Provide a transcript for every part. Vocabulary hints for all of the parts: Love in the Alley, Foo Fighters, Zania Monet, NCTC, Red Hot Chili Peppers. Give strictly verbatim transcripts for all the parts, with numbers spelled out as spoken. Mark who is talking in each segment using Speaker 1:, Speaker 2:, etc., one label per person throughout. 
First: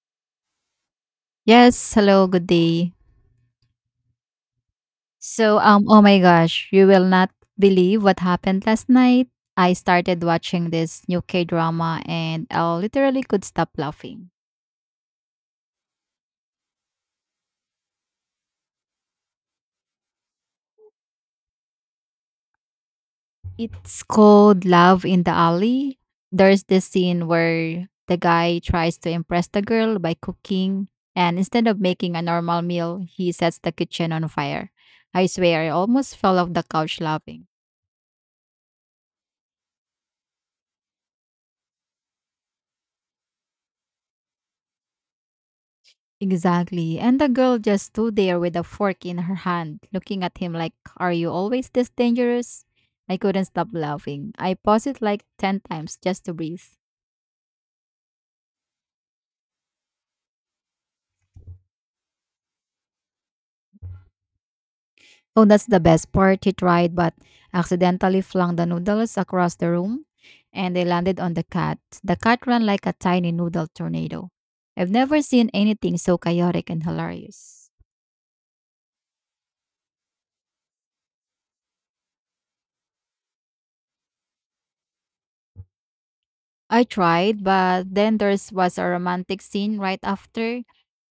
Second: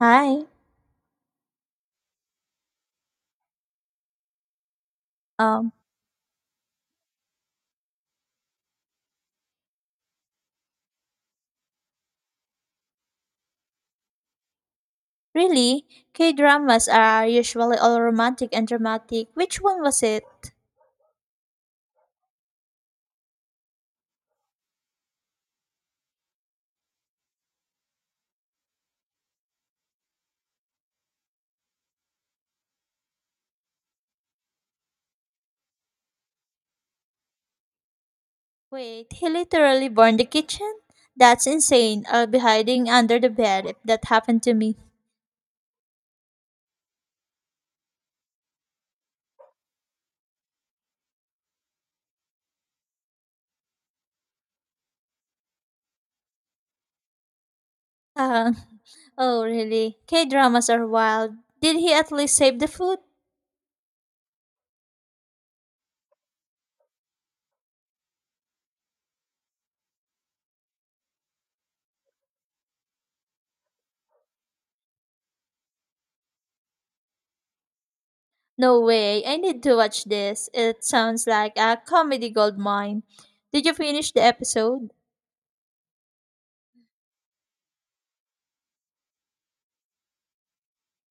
Speaker 1: Hi.
Speaker 2: Yes, hello, good day. So,
Speaker 1: Um,
Speaker 2: um, oh my gosh, you will not believe what happened last night. I started watching this new K drama and I literally could stop laughing.
Speaker 1: Really? K dramas are usually all romantic and dramatic. Which one was it?
Speaker 2: It's called Love in the Alley. There's this scene where the guy tries to impress the girl by cooking, and instead of making a normal meal, he sets the kitchen on fire. I swear, I almost fell off the couch laughing.
Speaker 1: Wait, he literally burned the kitchen? That's insane. I'll be hiding under the bed if that happened to me.
Speaker 2: Exactly. And the girl just stood there with a fork in her hand, looking at him like, "Are you always this dangerous?" I couldn't stop laughing. I paused it like ten times just to breathe.
Speaker 1: Uh, oh, really? K dramas are wild. Did he at least save the food?
Speaker 2: Oh, that's the best part. He tried, but accidentally flung the noodles across the room and they landed on the cat. The cat ran like a tiny noodle tornado. I've never seen anything so chaotic and hilarious.
Speaker 1: No way. I need to watch this. It sounds like a comedy gold mine. Did you finish the episode?
Speaker 2: I tried, but then there was a romantic scene right after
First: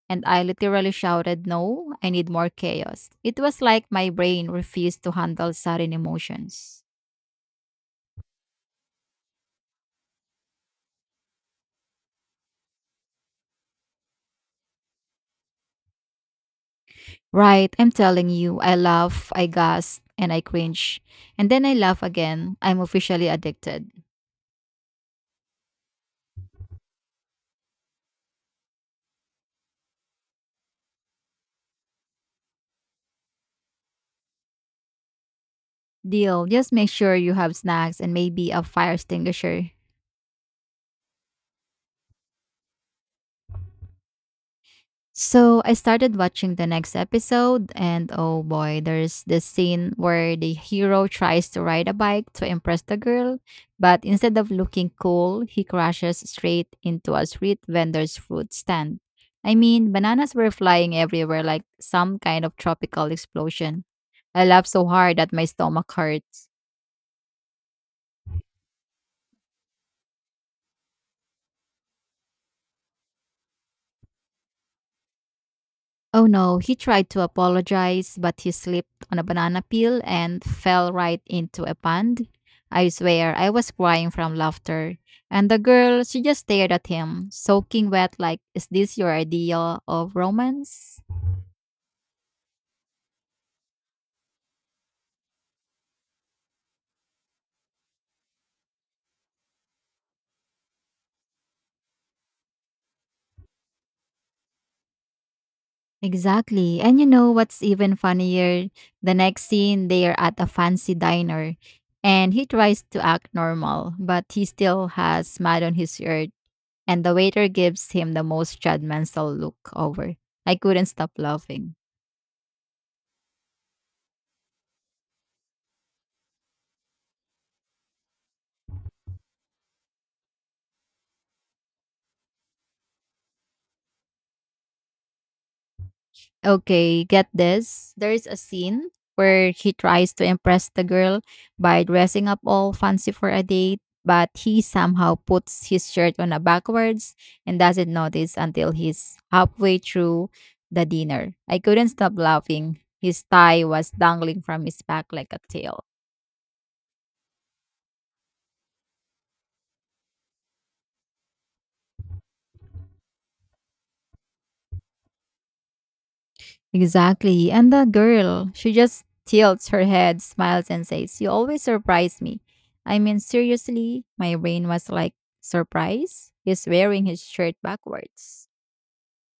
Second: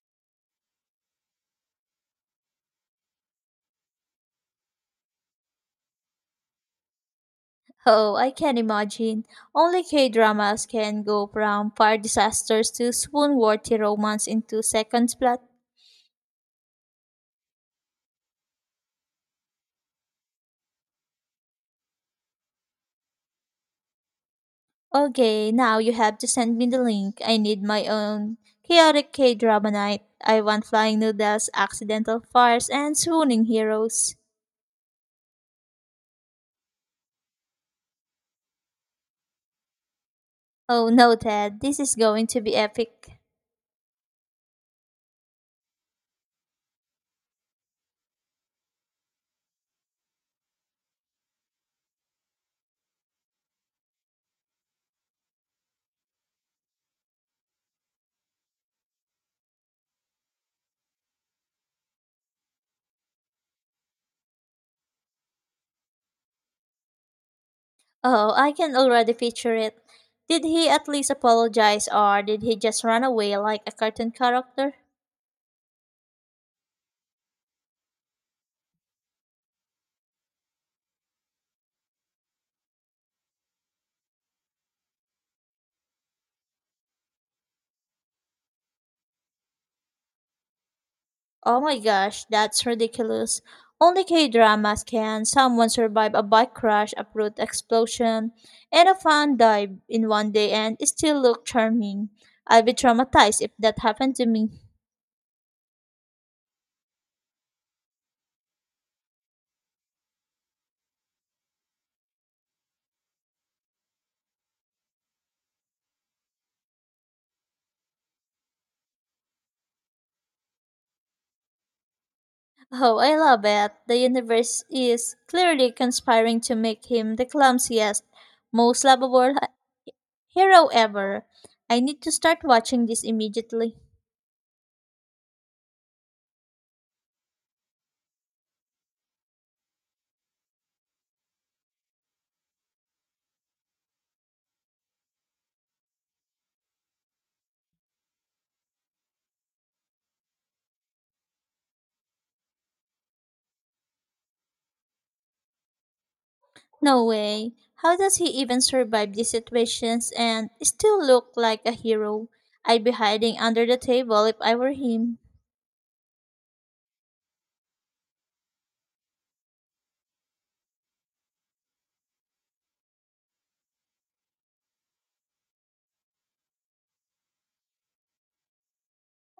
Speaker 2: and I literally shouted, "No, I need more chaos." It was like my brain refused to handle sudden emotions.
Speaker 1: Oh, I can imagine. Only K dramas can go from fire disasters to swoon worthy romance in two seconds plot.
Speaker 2: Right, I'm telling you, I laugh, I gasp, and I cringe. And then I laugh again. I'm officially addicted.
Speaker 1: Okay, now you have to send me the link. I need my own chaotic K drama night. I want flying noodles, accidental fires, and swooning heroes.
Speaker 2: Deal, just make sure you have snacks and maybe a fire extinguisher.
Speaker 1: Oh no, Ted, this is going to be epic.
Speaker 2: So I started watching the next episode, and oh boy, there's this scene where the hero tries to ride a bike to impress the girl, but instead of looking cool, he crashes straight into a street vendor's fruit stand. I mean, bananas were flying everywhere like some kind of tropical explosion. I laughed so hard that my stomach hurt.
Speaker 1: Oh, I can already picture it. Did he at least apologize or did he just run away like a cartoon character?
Speaker 2: Oh no, he tried to apologize, but he slipped on a banana peel and fell right into a pond. I swear, I was crying from laughter. And the girl, she just stared at him, soaking wet, like, is this your idea of romance?
Speaker 1: Oh my gosh, that's ridiculous. Only K dramas can someone survive a bike crash, a brute explosion, and a fun dive in one day and still look charming. I'd be traumatized if that happened to me.
Speaker 2: Exactly. And you know what's even funnier? The next scene, they are at a fancy diner, and he tries to act normal, but he still has mud on his shirt and the waiter gives him the most judgmental look over. I couldn't stop laughing.
Speaker 1: Oh, I love it. The universe is clearly conspiring to make him the clumsiest, most lovable hero ever. I need to start watching this immediately.
Speaker 2: Okay, get this. There is a scene where he tries to impress the girl by dressing up all fancy for a date, but he somehow puts his shirt on a backwards and doesn't notice until he's halfway through the dinner. I couldn't stop laughing. His tie was dangling from his back like a tail.
Speaker 1: No way. How does he even survive these situations and still look like a hero? I'd be hiding under the table if I were him.
Speaker 2: Exactly. And the girl, she just tilts her head, smiles, and says, "You always surprise me." I mean, seriously, my brain was like, surprise? He's wearing his shirt backwards.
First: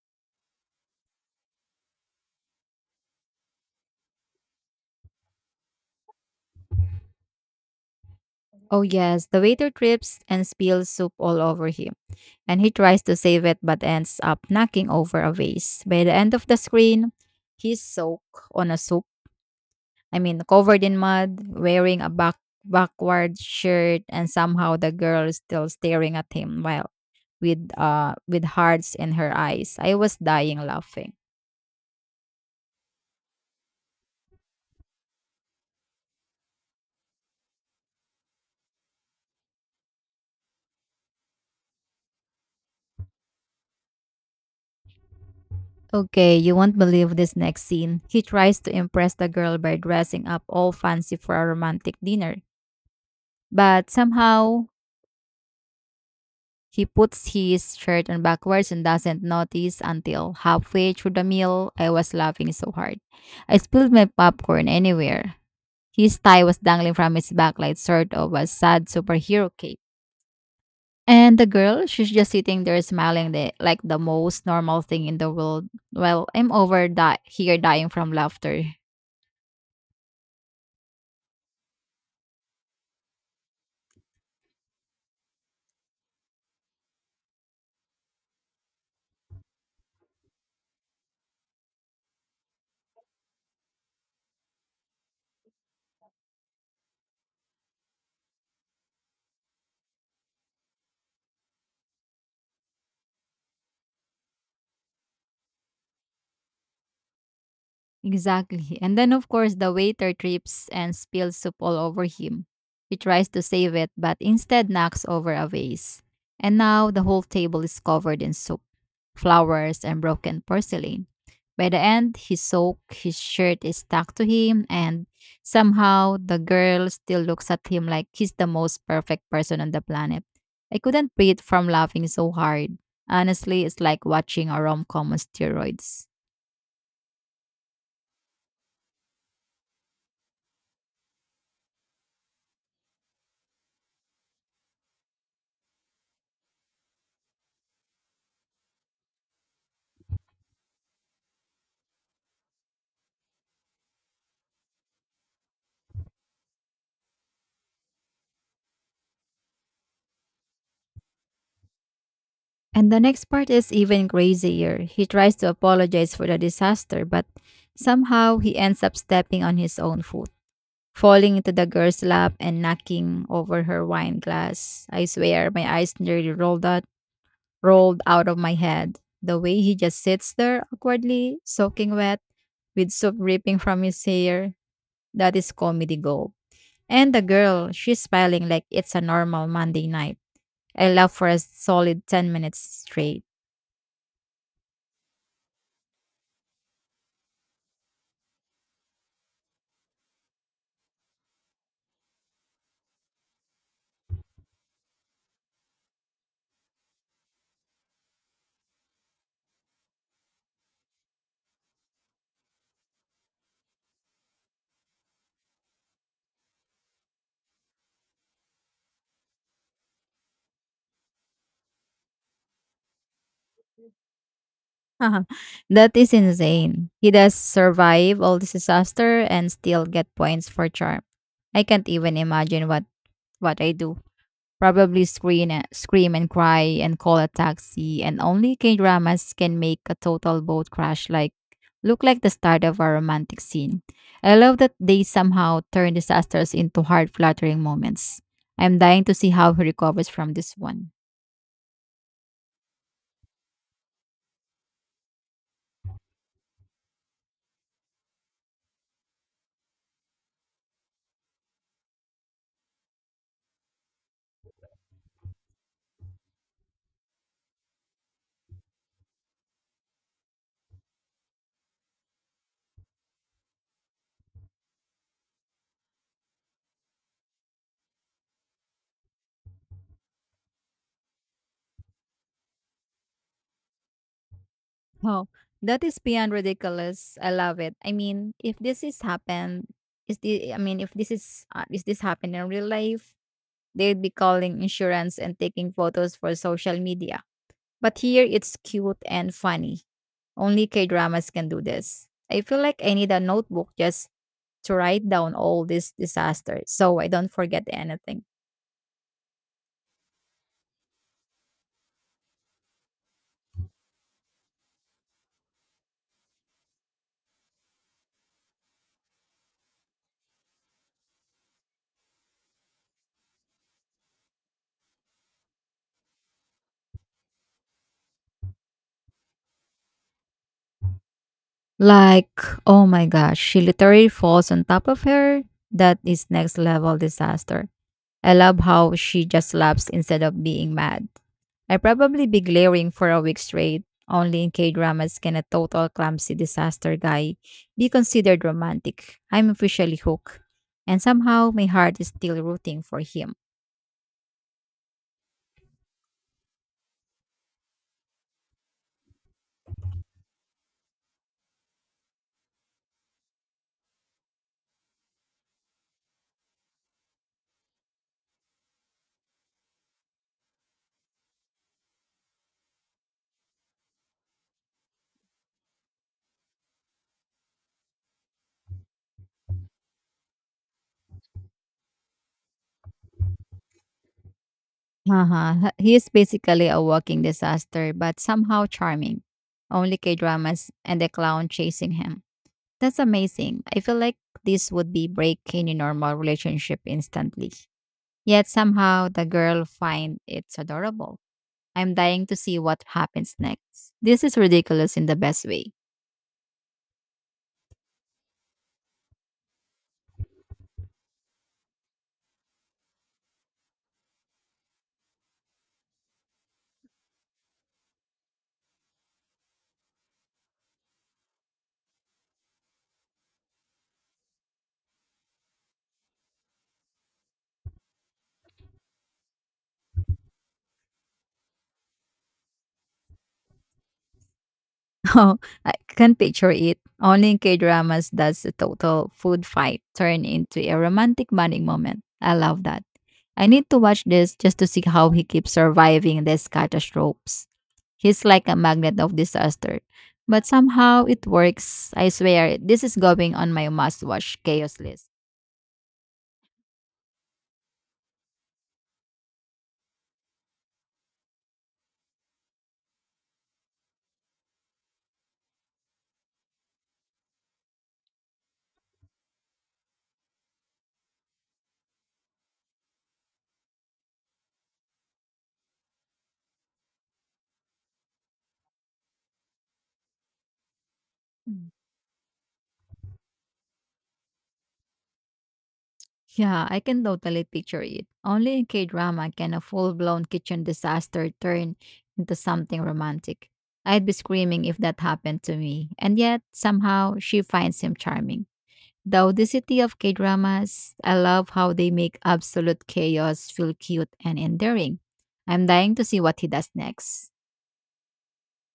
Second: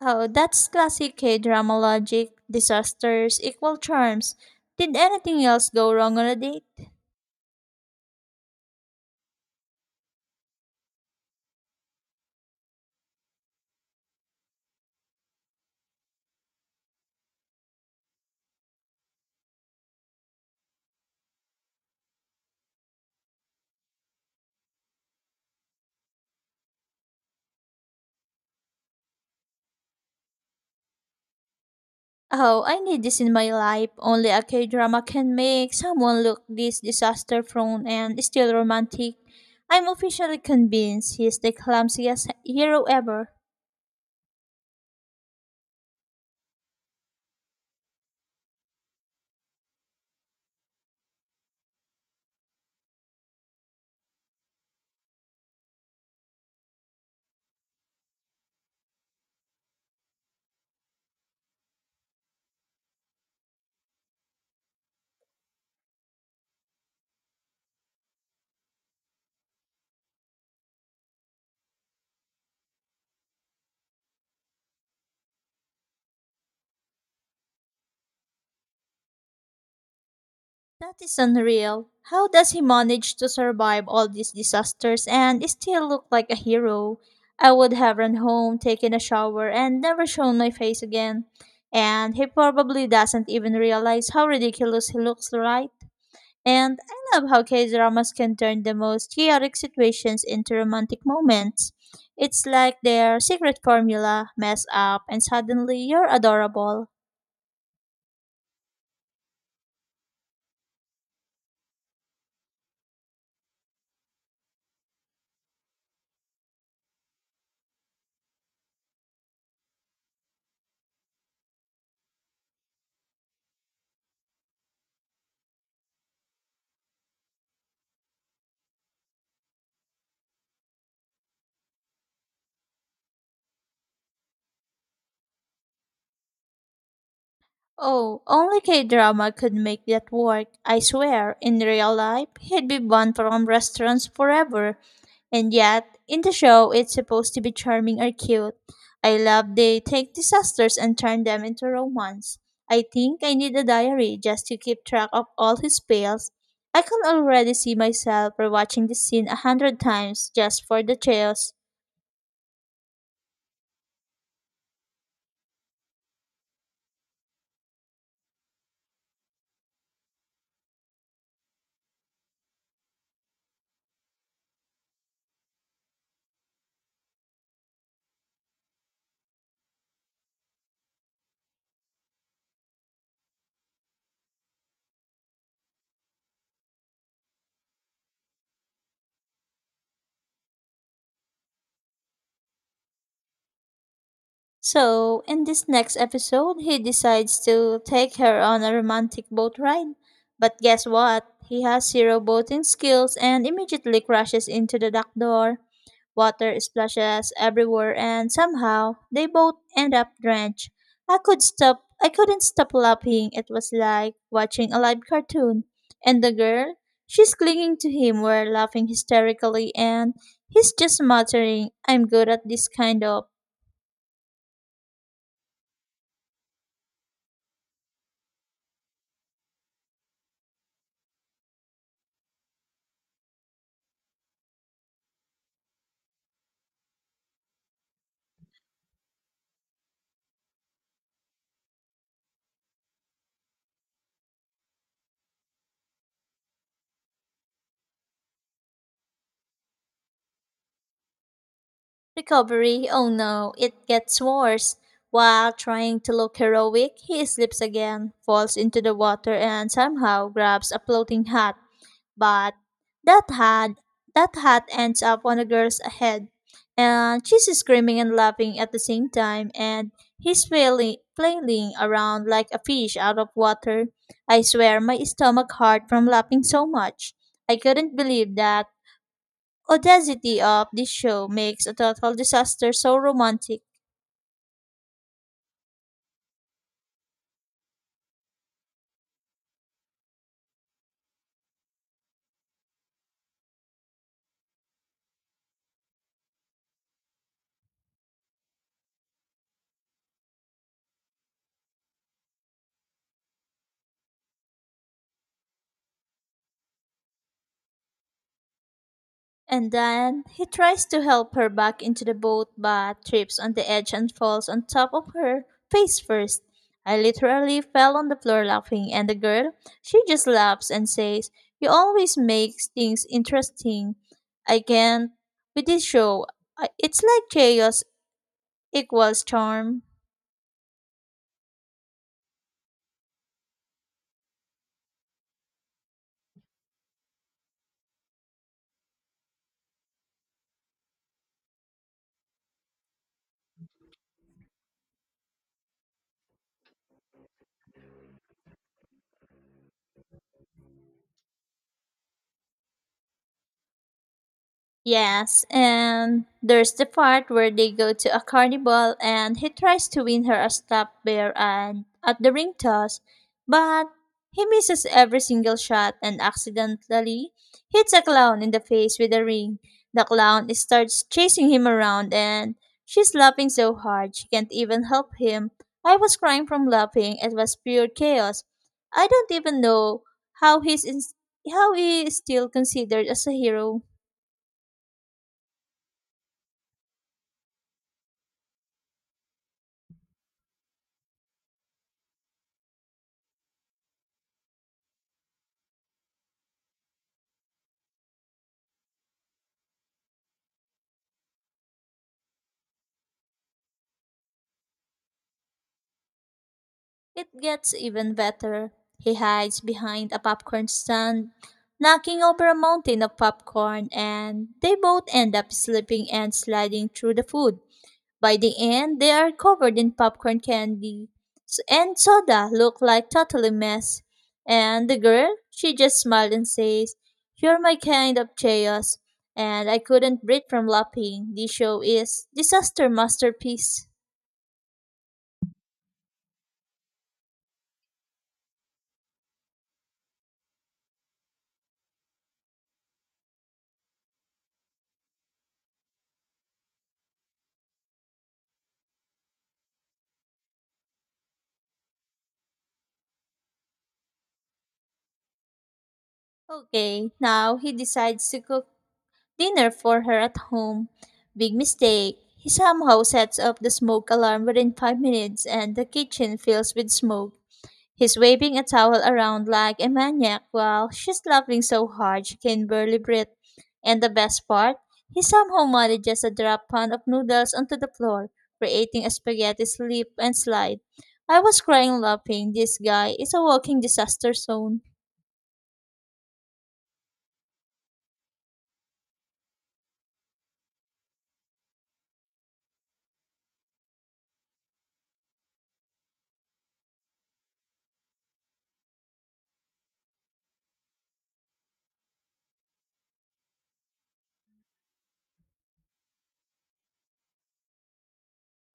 Speaker 1: Oh, that's classic K drama logic. Disasters equal charms. Did anything else go wrong on a date?
Speaker 2: Oh, yes, the waiter trips and spills soup all over him. And he tries to save it but ends up knocking over a vase. By the end of the screen, he's soaked on a soup. I mean, covered in mud, wearing a back backward shirt, and somehow the girl is still staring at him while with uh with hearts in her eyes. I was dying laughing.
Speaker 1: Oh, I need this in my life. Only a K drama can make someone look this disaster prone and still romantic. I'm officially convinced he's the clumsiest hero ever.
Speaker 2: Okay, you won't believe this next scene. He tries to impress the girl by dressing up all fancy for a romantic dinner. But somehow he puts his shirt on backwards and doesn't notice until halfway through the meal. I was laughing so hard. I spilled my popcorn anywhere. His tie was dangling from his back, like sort of a sad superhero cape. And the girl, she's just sitting there smiling the, like the most normal thing in the world. Well, I'm over di- here dying from laughter.
Speaker 1: That is unreal. How does he manage to survive all these disasters and still look like a hero? I would have run home, taken a shower, and never shown my face again. And he probably doesn't even realize how ridiculous he looks, right? And I love how K dramas can turn the most chaotic situations into romantic moments. It's like their secret formula mess up, and suddenly you're adorable.
Speaker 2: Exactly. And then, of course, the waiter trips and spills soup all over him. He tries to save it, but instead knocks over a vase. And now the whole table is covered in soup, flowers, and broken porcelain. By the end, he's soaked, his shirt is stuck to him, and somehow the girl still looks at him like he's the most perfect person on the planet. I couldn't breathe from laughing so hard. Honestly, it's like watching a rom com on steroids.
Speaker 1: Oh, only K drama could make that work. I swear, in real life, he'd be banned from restaurants forever. And yet, in the show, it's supposed to be charming or cute. I love they take disasters and turn them into romance. I think I need a diary just to keep track of all his fails. I can already see myself rewatching this scene a hundred times just for the chaos.
Speaker 2: And the next part is even crazier. He tries to apologize for the disaster, but somehow he ends up stepping on his own foot, falling into the girl's lap and knocking over her wine glass. I swear, my eyes nearly rolled out, rolled out of my head. The way he just sits there awkwardly, soaking wet, with soap dripping from his hair, that is comedy gold. And the girl, she's smiling like it's a normal Monday night. I laughed for a solid ten minutes straight.
Speaker 1: So, in this next episode, he decides to take her on a romantic boat ride. But guess what? He has zero boating skills and immediately crashes into the dock door. Water splashes everywhere and somehow they both end up drenched. I could stop I couldn't stop laughing. It was like watching a live cartoon. And the girl, she's clinging to him, we're laughing hysterically and he's just muttering, I'm good at this kind of
Speaker 2: That is insane. He does survive all this disaster and still get points for charm. I can't even imagine what what I do. Probably scream, and- scream and cry and call a taxi. And only K dramas can make a total boat crash like look like the start of a romantic scene. I love that they somehow turn disasters into heart fluttering moments. I'm dying to see how he recovers from this one.
Speaker 1: Recovery, oh no, it gets worse. While trying to look heroic, he slips again, falls into the water, and somehow grabs a floating hat. But that hat, that hat ends up on a girl's head, and she's screaming and laughing at the same time, and he's flailing, flailing around like a fish out of water. I swear, my stomach hurt from laughing so much. I couldn't believe that audacity of this show makes a total disaster so romantic.
Speaker 2: Wow, that is beyond ridiculous. I love it. I mean, if this is happened, is the I mean, if this is uh, Is this happened in real life, they'd be calling insurance and taking photos for social media. But here, it's cute and funny. Only K dramas can do this. I feel like I need a notebook just to write down all these disasters, so I don't forget anything.
Speaker 1: And then he tries to help her back into the boat but trips on the edge and falls on top of her face first. I literally fell on the floor laughing and the girl, she just laughs and says, "You always make things interesting." I can't with this show. I- It's like chaos equals charm.
Speaker 2: Like, oh my gosh, she literally falls on top of her. That is next level disaster. I love how she just laughs instead of being mad. I probably be glaring for a week straight. Only in K dramas can a total clumsy disaster guy be considered romantic. I'm officially hooked. And somehow my heart is still rooting for him.
Speaker 1: Yes, and there's the part where they go to a carnival and he tries to win her a stop bear and at the ring toss, but he misses every single shot and accidentally hits a clown in the face with a ring. The clown starts chasing him around and she's laughing so hard she can't even help him. I was crying from laughing. It was pure chaos. I don't even know how he's in- how he is still considered as a hero
Speaker 2: Haha, he is basically a walking disaster, but somehow charming. Only K dramas and the clown chasing him. That's amazing. I feel like this would be break any normal relationship instantly. Yet somehow the girl finds it's adorable. I'm dying to see what happens next. This is ridiculous in the best way.
Speaker 1: It gets even better. He hides behind a popcorn stand, knocking over a mountain of popcorn, and they both end up slipping and sliding through the food. By the end, they are covered in popcorn candy S- and soda, look like totally mess. And the girl, she just smiles and says, "You're my kind of chaos," and I couldn't breathe from laughing. This show is disaster masterpiece.
Speaker 2: Oh, I can picture it. Only in K-dramas does a total food fight turn into a romantic bonding moment. I love that. I need to watch this just to see how he keeps surviving these catastrophes. He's like a magnet of disaster. But somehow it works. I swear, this is going on my must-watch chaos list.
Speaker 1: Okay, now he decides to cook dinner for her at home. Big mistake. He somehow sets up the smoke alarm within five minutes and the kitchen fills with smoke. He's waving a towel around like a maniac while she's laughing so hard she can barely breathe. And the best part, he somehow manages a drop pan of noodles onto the floor, creating a spaghetti slip and slide. I was crying laughing. This guy is a walking disaster zone.
Speaker 2: Yeah, I can totally picture it. Only in K-drama can a full-blown kitchen disaster turn into something romantic. I'd be screaming if that happened to me. And yet, somehow, she finds him charming. The audacity of K-dramas, I love how they make absolute chaos feel cute and endearing. I'm dying to see what he does next.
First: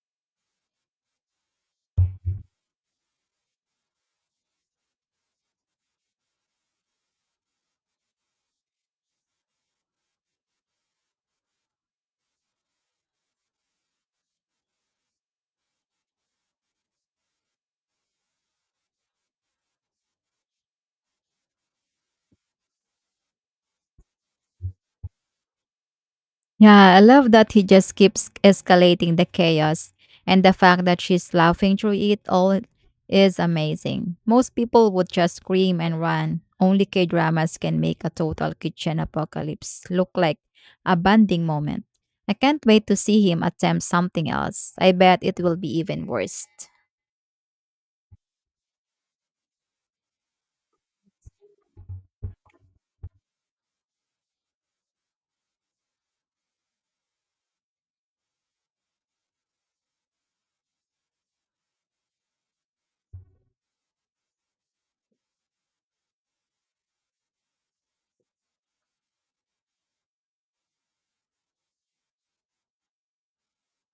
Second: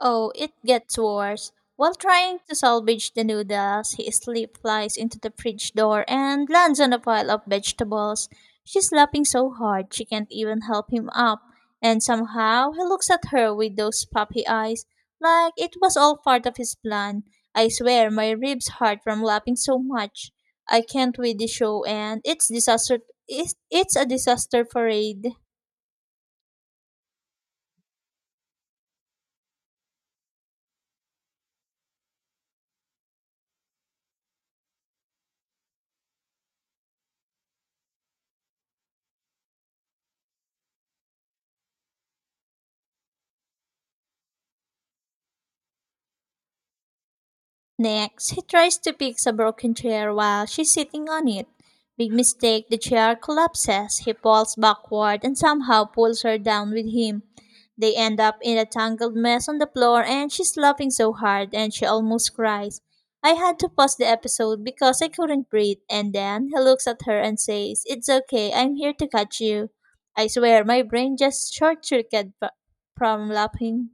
Speaker 1: Oh, it gets worse. While trying to salvage the noodles, he slip flies into the fridge door and lands on a pile of vegetables. She's laughing so hard she can't even help him up, and somehow he looks at her with those puppy eyes, like it was all part of his plan. I swear my ribs hurt from laughing so much. I can't with the show, and it's disaster. It's, it's a disaster parade.
Speaker 2: Yeah, I love that he just keeps escalating the chaos, and the fact that she's laughing through it all is amazing. Most people would just scream and run. Only K dramas can make a total kitchen apocalypse look like a bonding moment. I can't wait to see him attempt something else. I bet it will be even worse.
Speaker 1: Next, he tries to fix a broken chair while she's sitting on it. Big mistake, the chair collapses. He falls backward and somehow pulls her down with him. They end up in a tangled mess on the floor and she's laughing so hard and she almost cries. I had to pause the episode because I couldn't breathe and then he looks at her and says, It's okay, I'm here to catch you. I swear my brain just short circuited from laughing.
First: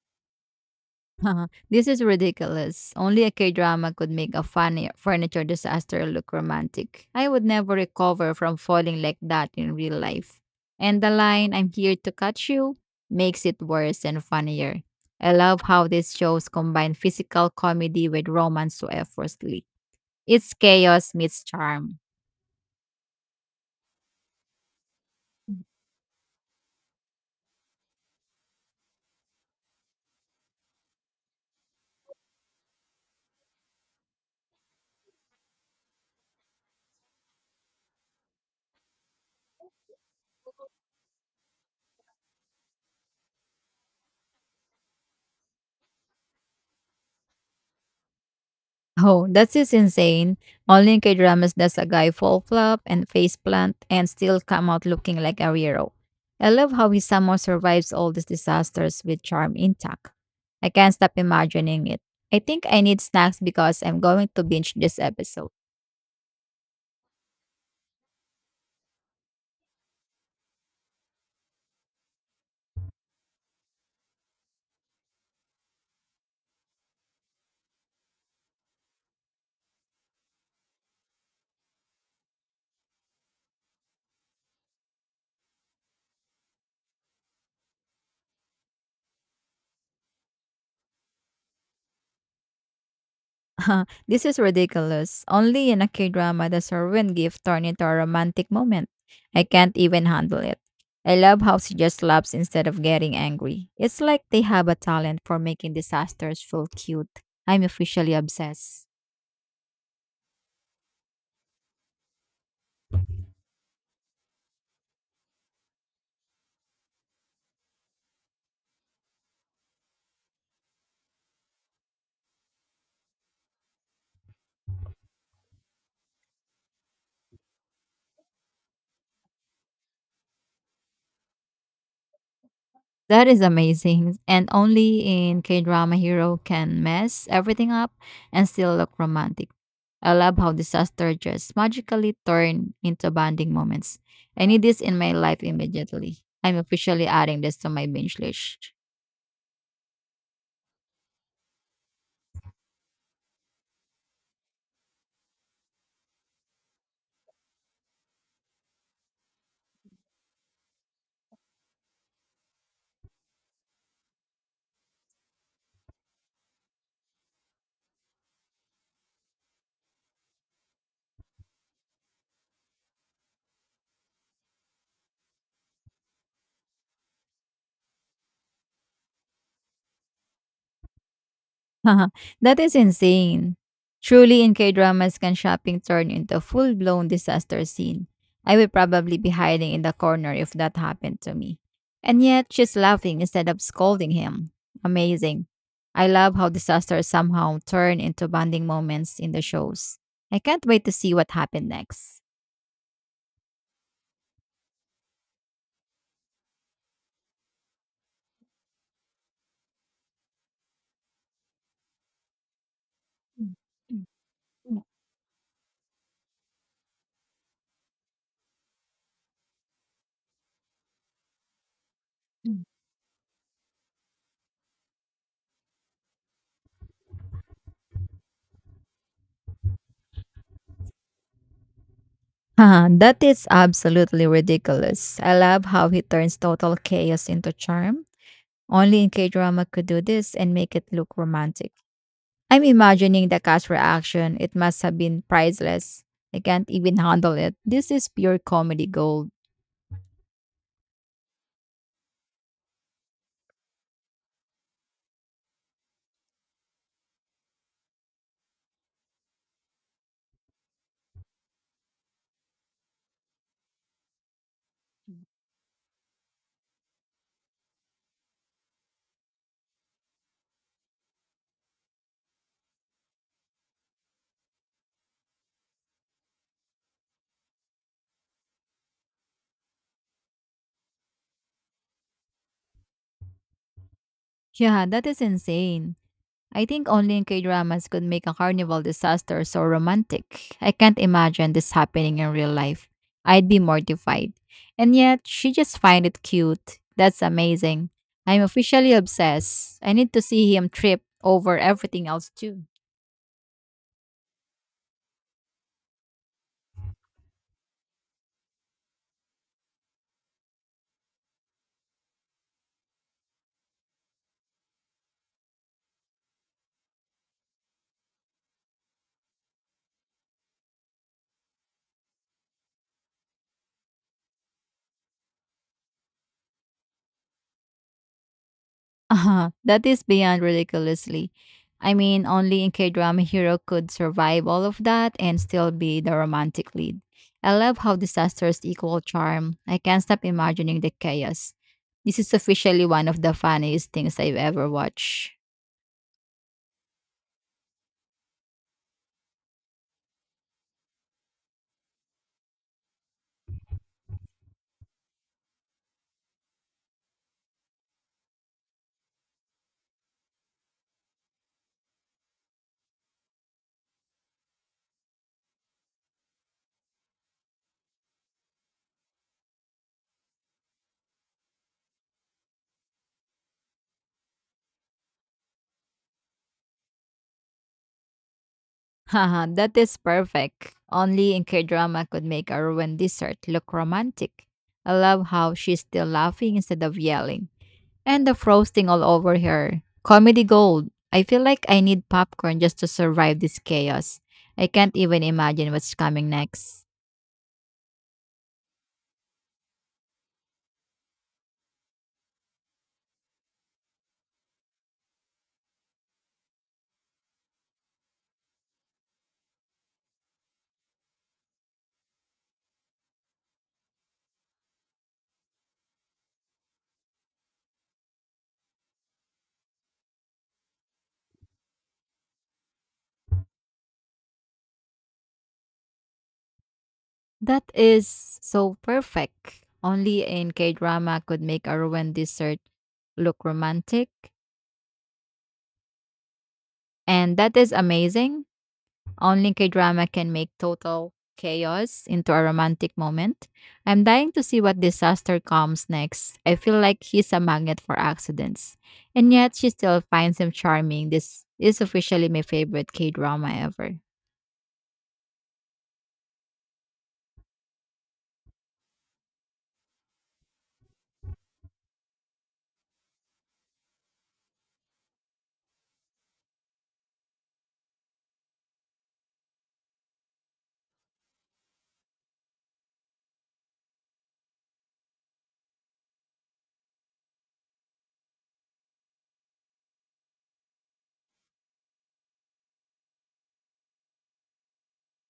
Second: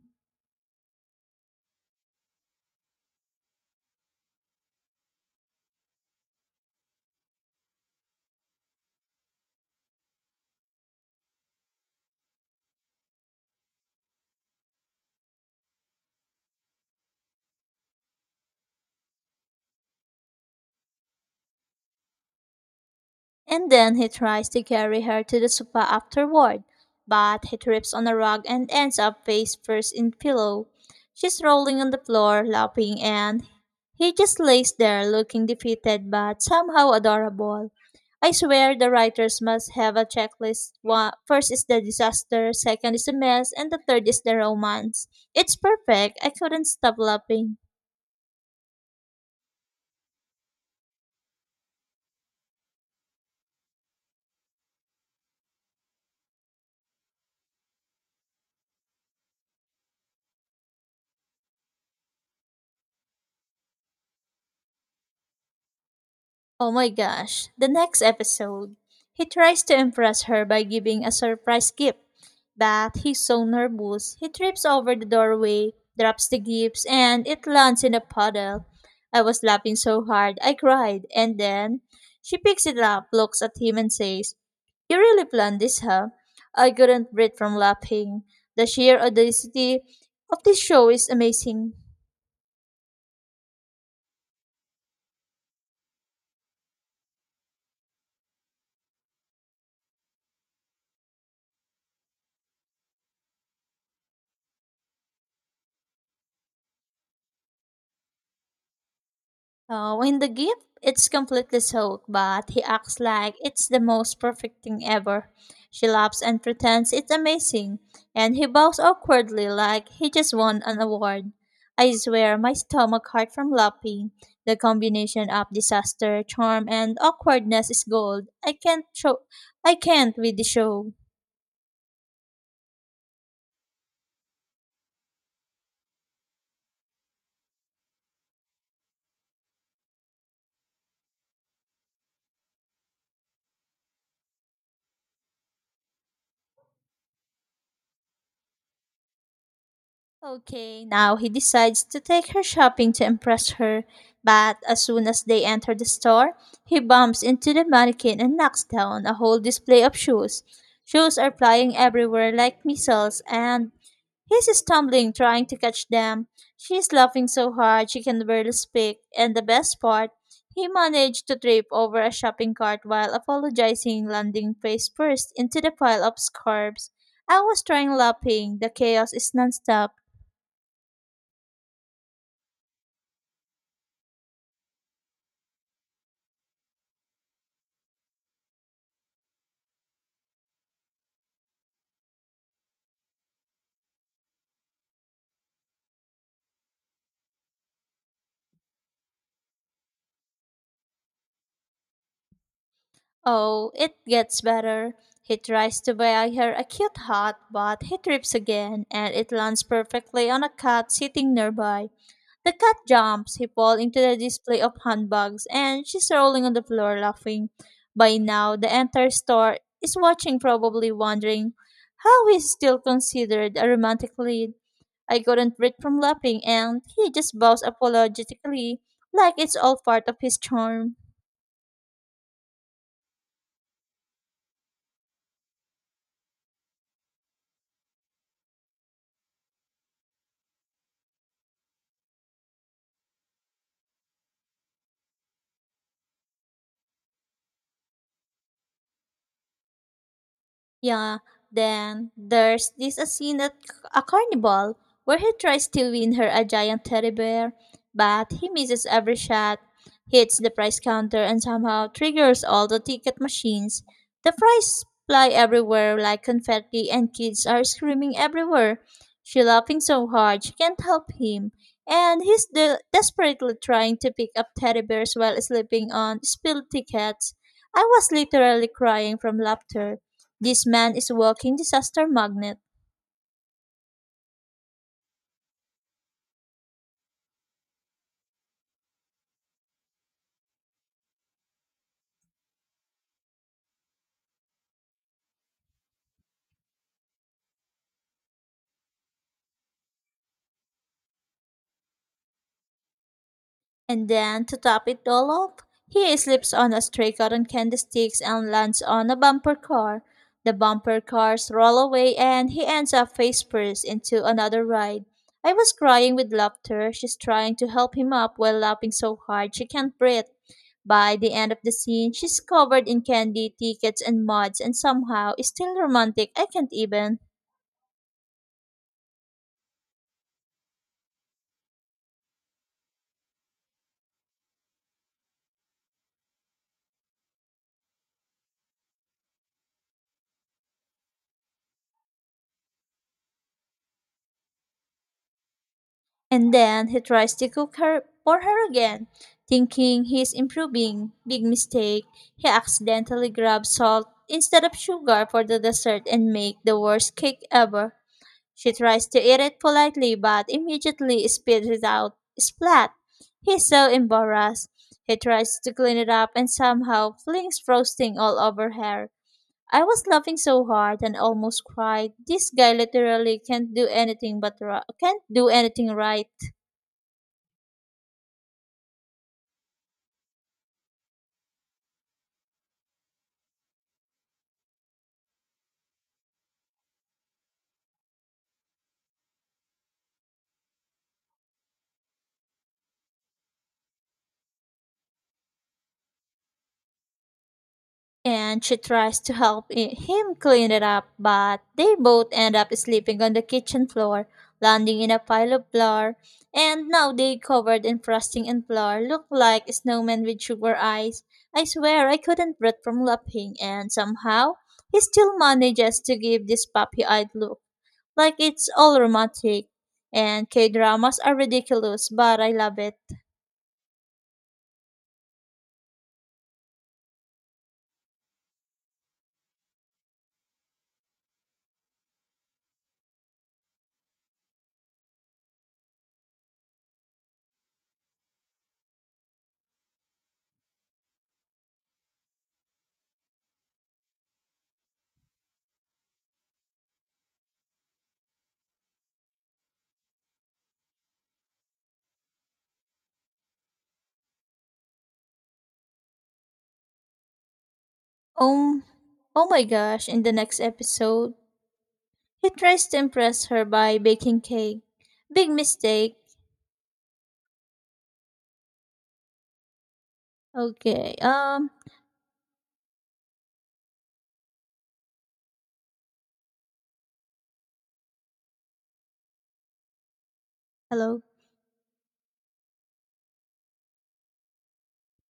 Speaker 2: Uh-huh. This is ridiculous. Only a K-drama could make a funny furniture disaster look romantic. I would never recover from falling like that in real life. And the line, "I'm here to catch you," makes it worse and funnier. I love how these shows combine physical comedy with romance so effortlessly. It's chaos meets charm.
Speaker 1: And then he tries to carry her to the sofa afterward, but he trips on a rug and ends up face first in pillow. She's rolling on the floor, laughing, and he just lays there looking defeated but somehow adorable. I swear the writers must have a checklist. One, first is the disaster, second is the mess, and the third is the romance. It's perfect. I couldn't stop laughing.
Speaker 2: Oh, that's just insane. Only K-dramas does a guy fall flop and face plant and still come out looking like a hero. I love how he somehow survives all these disasters with charm intact. I can't stop imagining it. I think I need snacks because I'm going to binge this episode.
Speaker 1: Oh my gosh, the next episode, he tries to impress her by giving a surprise gift. But he's so nervous, he trips over the doorway, drops the gifts, and it lands in a puddle. I was laughing so hard, I cried, and then she picks it up, looks at him, and says, You really planned this, huh? I couldn't breathe from laughing. The sheer audacity of this show is amazing.
Speaker 2: This is ridiculous. Only in a K-drama does her win gift turn into a romantic moment. I can't even handle it. I love how she just laughs instead of getting angry. It's like they have a talent for making disasters feel cute. I'm officially obsessed.
Speaker 1: Oh, in the gift, it's completely soaked, but he acts like it's the most perfect thing ever. She laughs and pretends it's amazing, and he bows awkwardly like he just won an award. I swear my stomach hurt from laughing. The combination of disaster, charm, and awkwardness is gold. I can't show I can't with the show.
Speaker 2: That is amazing. And only in K-drama hero can mess everything up and still look romantic. I love how disaster just magically turn into bonding moments. I need this in my life immediately. I'm officially adding this to my binge list.
Speaker 1: Okay, now he decides to take her shopping to impress her, but as soon as they enter the store, he bumps into the mannequin and knocks down a whole display of shoes. Shoes are flying everywhere like missiles, and he's stumbling trying to catch them. She's laughing so hard she can barely speak, and the best part, he managed to trip over a shopping cart while apologizing, landing face first into the pile of scarves. I was trying laughing. The chaos is nonstop
Speaker 2: That is insane. Truly, in K dramas, can shopping turn into a full blown disaster scene? I would probably be hiding in the corner if that happened to me. And yet, she's laughing instead of scolding him. Amazing. I love how disasters somehow turn into bonding moments in the shows. I can't wait to see what happened next.
Speaker 1: Oh, it gets better. He tries to buy her a cute hat, but he trips again, and it lands perfectly on a cat sitting nearby. The cat jumps, he
Speaker 2: Mm,
Speaker 1: falls into
Speaker 2: mm,
Speaker 1: the display of
Speaker 2: mm,
Speaker 1: handbags, and she's rolling on the floor laughing. By now, the entire store is watching, probably wondering how he's
Speaker 2: mm.
Speaker 1: still considered a romantic lead. I couldn't breathe from laughing, and he just bows apologetically, like it's all part of his charm.
Speaker 2: Haha, that is absolutely ridiculous. I love how he turns total chaos into charm. Only in K-drama could do this and make it look romantic. I'm imagining the cast reaction. It must have been priceless. I can't even handle it. This is pure comedy gold.
Speaker 1: Yeah, then there's this a scene at a carnival where he tries to win her a giant teddy bear, but he misses every shot, hits the prize counter, and somehow triggers all the ticket machines. The prize
Speaker 2: Mm.
Speaker 1: fly everywhere like confetti, and kids are screaming everywhere. She laughing so hard she can't help him, and he's de- desperately trying to pick up teddy bears while slipping on spilled tickets. I was literally crying from laughter this man is walking disaster magnet.
Speaker 2: Yeah, that is insane. I think only in K-dramas could make a carnival disaster so romantic. I can't imagine this happening in real life. I'd be mortified. And yet, she just find it cute. That's amazing. I'm officially obsessed. I need to see him trip over everything else too.
Speaker 1: And then, to top it all off, he slips on a stray cotton candy sticks and lands on a bumper car. The bumper cars roll away and he ends up face first into another ride. I was crying with laughter. She's trying to help him up while laughing so hard she can't breathe. By the end of the scene, she's covered in candy, tickets, and muds, and somehow is still romantic. I can't even.
Speaker 2: Uh-huh. That is beyond ridiculously. I mean, only in K-drama hero could survive all of that and still be the romantic lead. I love how disasters equal charm. I can't stop imagining the chaos. This is officially one of the funniest things I've ever watched.
Speaker 1: And then he tries to cook her for her again, thinking he's improving. Big mistake. He accidentally grabs salt instead of sugar for the dessert and make the worst cake ever. She tries to eat it politely but immediately spits it out splat. He's so embarrassed. He tries to clean it up and somehow flings frosting all over her. I was laughing so hard and almost cried. This guy literally can't do anything but ri- can't do anything right.
Speaker 2: Haha, that is perfect. Only in K-drama could make a ruined dessert look romantic. I love how she's still laughing instead of yelling. And the frosting all over her. Comedy gold. I feel like I need popcorn just to survive this chaos. I can't even imagine what's coming next.
Speaker 1: And she tries to help i- him clean it up, but they both end up sleeping on the kitchen floor, landing in a pile of flour, and now they covered in frosting and flour look like snowmen with sugar eyes. I swear I couldn't breathe from laughing, and somehow he still manages to give this puppy-eyed look, like it's all romantic. And K-dramas are ridiculous, but I love it.
Speaker 2: That is so perfect. Only in K drama could make a ruined dessert look romantic. And that is amazing. Only K-drama can make total chaos into a romantic moment. I'm dying to see what disaster comes next. I feel like he's a magnet for accidents. And yet she still finds him charming. This is officially my favorite K-drama ever.
Speaker 1: Um, oh my gosh, in the next episode, he tries to impress her by baking cake. Big mistake. Okay. Um, hello.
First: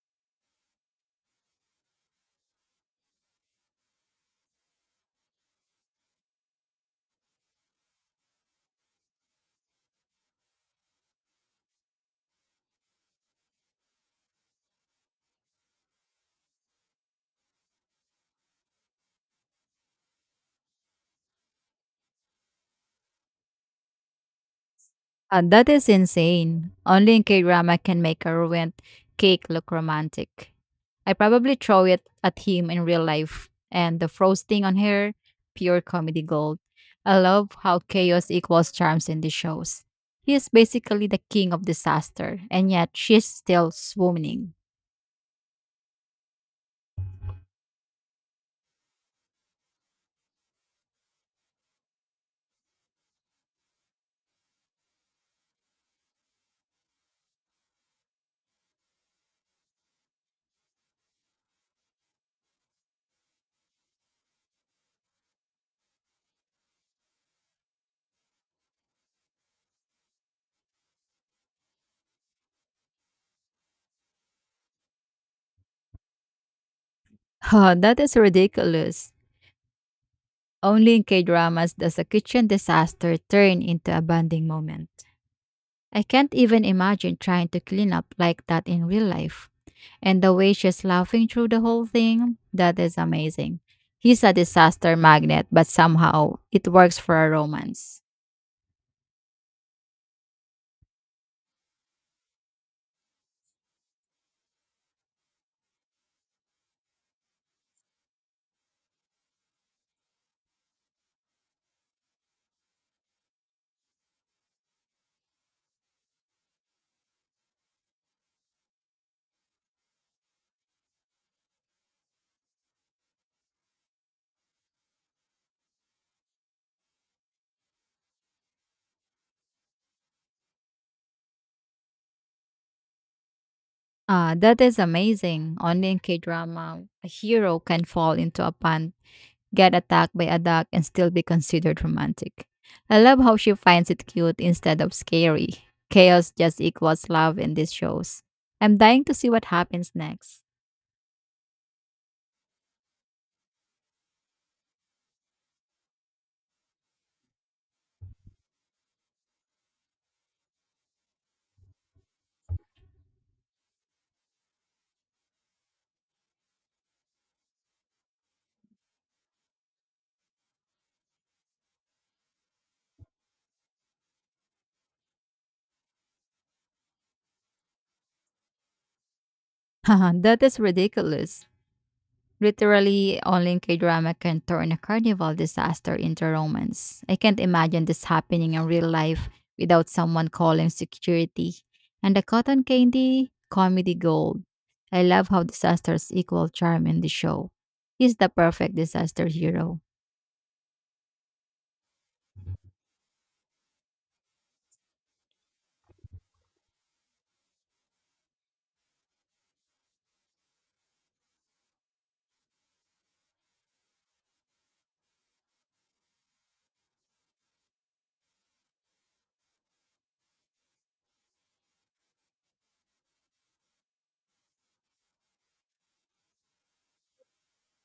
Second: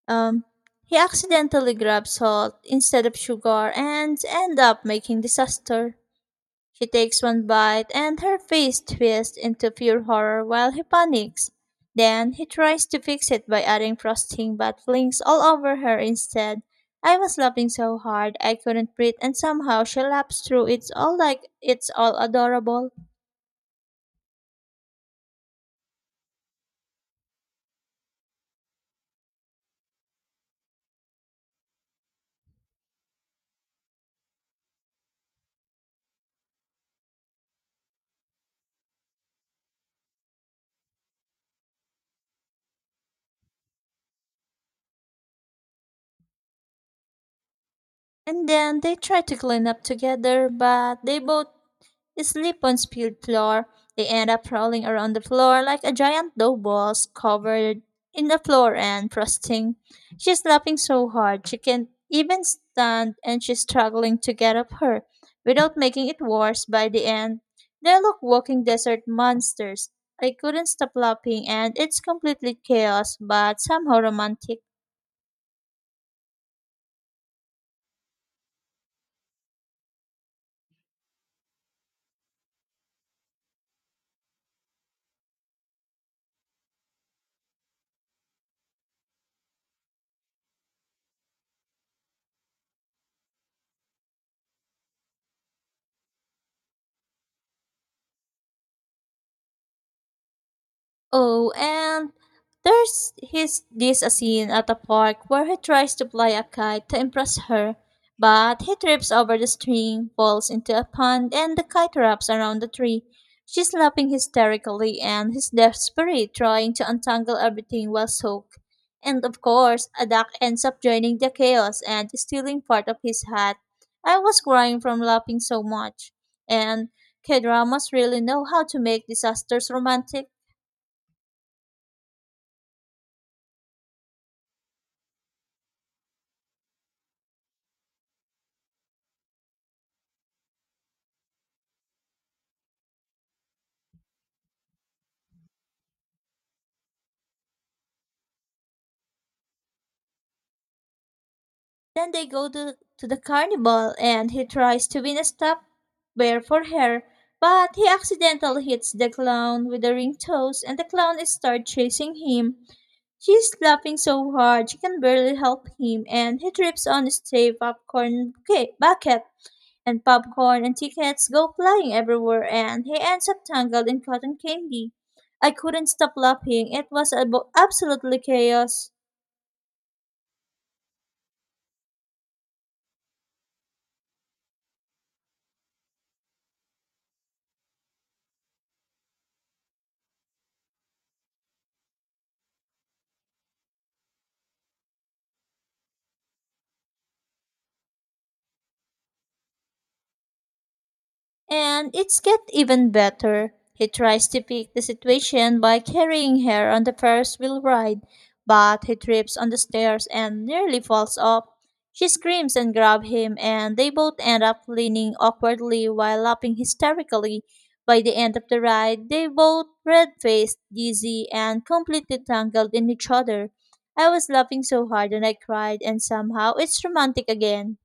Speaker 1: Um, he accidentally grabs salt instead of sugar and end up making disaster. She takes one bite and her face twists into pure horror while he panics. Then he tries to fix it by adding frosting but flings all over her instead. I was laughing so hard I couldn't breathe and somehow she laughs through it all like it's all adorable.
Speaker 2: Uh, that is insane. Only in K-drama can make a ruined cake look romantic. I probably throw it at him in real life. And the frosting on her, pure comedy gold. I love how chaos equals charms in the shows. He is basically the king of disaster, and yet she's still swooning.
Speaker 1: And then they try to clean up together, but they both sleep on spilled floor. They end up rolling around the floor like a giant dough balls covered in the floor and frosting. She's laughing so hard she can't even stand and she's struggling to get up her without making it worse by the end. They look walking desert monsters. I couldn't stop laughing and it's completely chaos but somehow romantic.
Speaker 2: Oh, that is ridiculous. Only in K-dramas does a kitchen disaster turn into a bonding moment. I can't even imagine trying to clean up like that in real life. And the way she's laughing through the whole thing, that is amazing. He's a disaster magnet, but somehow it works for a romance.
Speaker 1: Oh, and there's his this a scene at a park where he tries to fly a kite to impress her, but he trips over the string, falls into a pond, and the kite wraps around the tree. She's laughing hysterically, and he's desperate, trying to untangle everything while soaked. And of course, a duck ends up joining the chaos and stealing part of his hat. I was crying from laughing so much. And K-dramas really know how to make disasters romantic.
Speaker 2: Ah, that is amazing. Only in K drama, a hero can fall into a pond, get attacked by a duck, and still be considered romantic. I love how she finds it cute instead of scary. Chaos just equals love in these shows. I'm dying to see what happens next.
Speaker 1: Then they go to, to the carnival and he tries to win a stop bear for her, but he accidentally hits the clown with the ring toes and the clown is start chasing him. She's laughing so hard she can barely help him and he trips on his stray popcorn ca- bucket and popcorn and tickets go flying everywhere and he ends up tangled in cotton candy. I couldn't stop laughing. It was abo- absolutely chaos.
Speaker 2: Haha, that is ridiculous. Literally, only K drama can turn a carnival disaster into romance. I can't imagine this happening in real life without someone calling security. And the cotton candy, comedy gold. I love how disasters equal charm in the show. He's the perfect disaster hero.
Speaker 1: And it's get even better. He tries to pick the situation by carrying her on the Ferris wheel ride, but he trips on the stairs and nearly falls off. She screams and grabs him, and they both end up leaning awkwardly while laughing hysterically. By the end of the ride, they both red faced, dizzy, and completely tangled in each other. I was laughing so hard and I cried, and somehow it's romantic again.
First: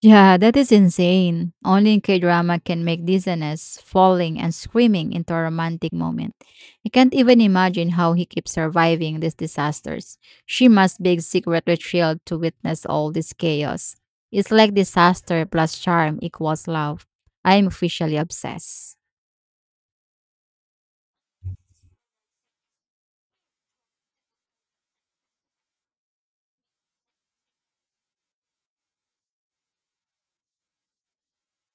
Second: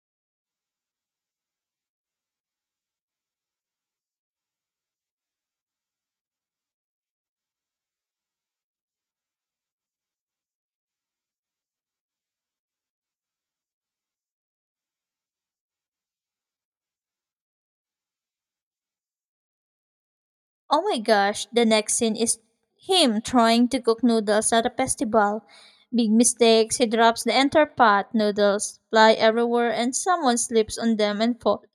Speaker 2: Yeah, that is insane. Only in K-drama can make dizziness, falling, and screaming into a romantic moment. I can't even imagine how he keeps surviving these disasters. She must be secretly thrilled to witness all this chaos. It's like disaster plus charm equals love. I am officially obsessed.
Speaker 1: Oh my gosh, the next scene is him trying to cook noodles at a festival. Big mistakes, he drops the entire pot. Noodles fly everywhere and someone slips on them and falls.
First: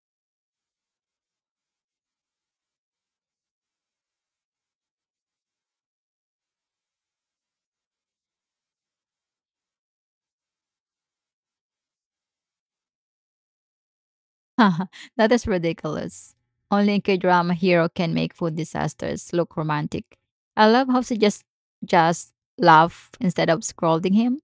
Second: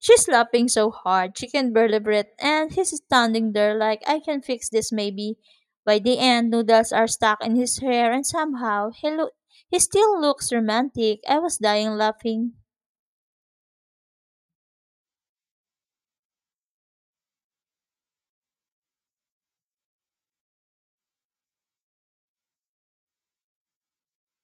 Speaker 1: She's laughing so hard, she can barely breathe, and he's standing there like, I can fix this maybe. By the end, noodles are stuck in his hair, and somehow he, lo- he still looks romantic. I was dying laughing.
Speaker 2: Haha, that is ridiculous. Only a K-drama hero can make food disasters look romantic. I love how she just just laugh instead of scolding him.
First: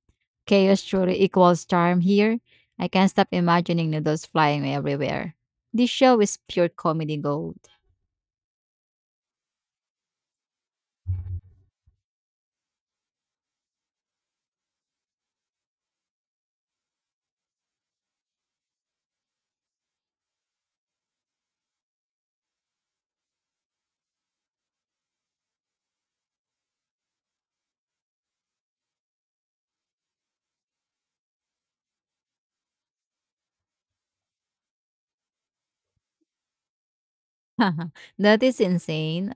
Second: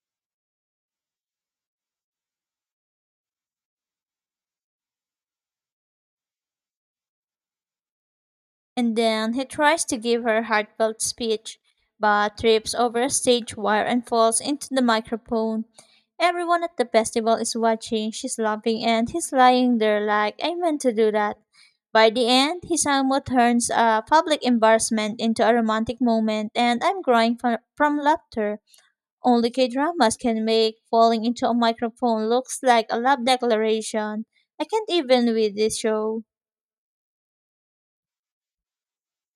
Speaker 2: Chaos truly equals charm here. I can't stop imagining noodles flying everywhere. This show is pure comedy gold.
Speaker 1: And then he tries to give her heartfelt speech, but trips over a stage wire and falls into the microphone. Everyone at the festival is watching, she's laughing, and he's lying there like, I meant to do that. By the end, he somewhat turns a public embarrassment into a romantic moment, and I'm crying fro- from laughter. Only K dramas can make falling into a microphone looks like a love declaration. I can't even with this show.
Speaker 2: That is insane.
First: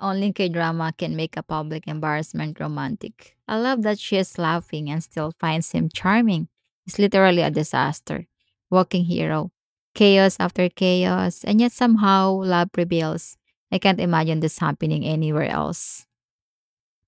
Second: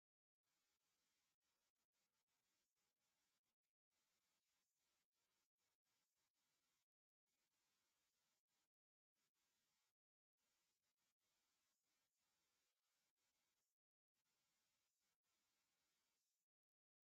Speaker 2: Only K drama can make a public embarrassment romantic. I love that she is laughing and still finds him charming. He's literally a disaster. Walking hero. Chaos after chaos, and yet somehow love prevails. I can't imagine this happening anywhere else.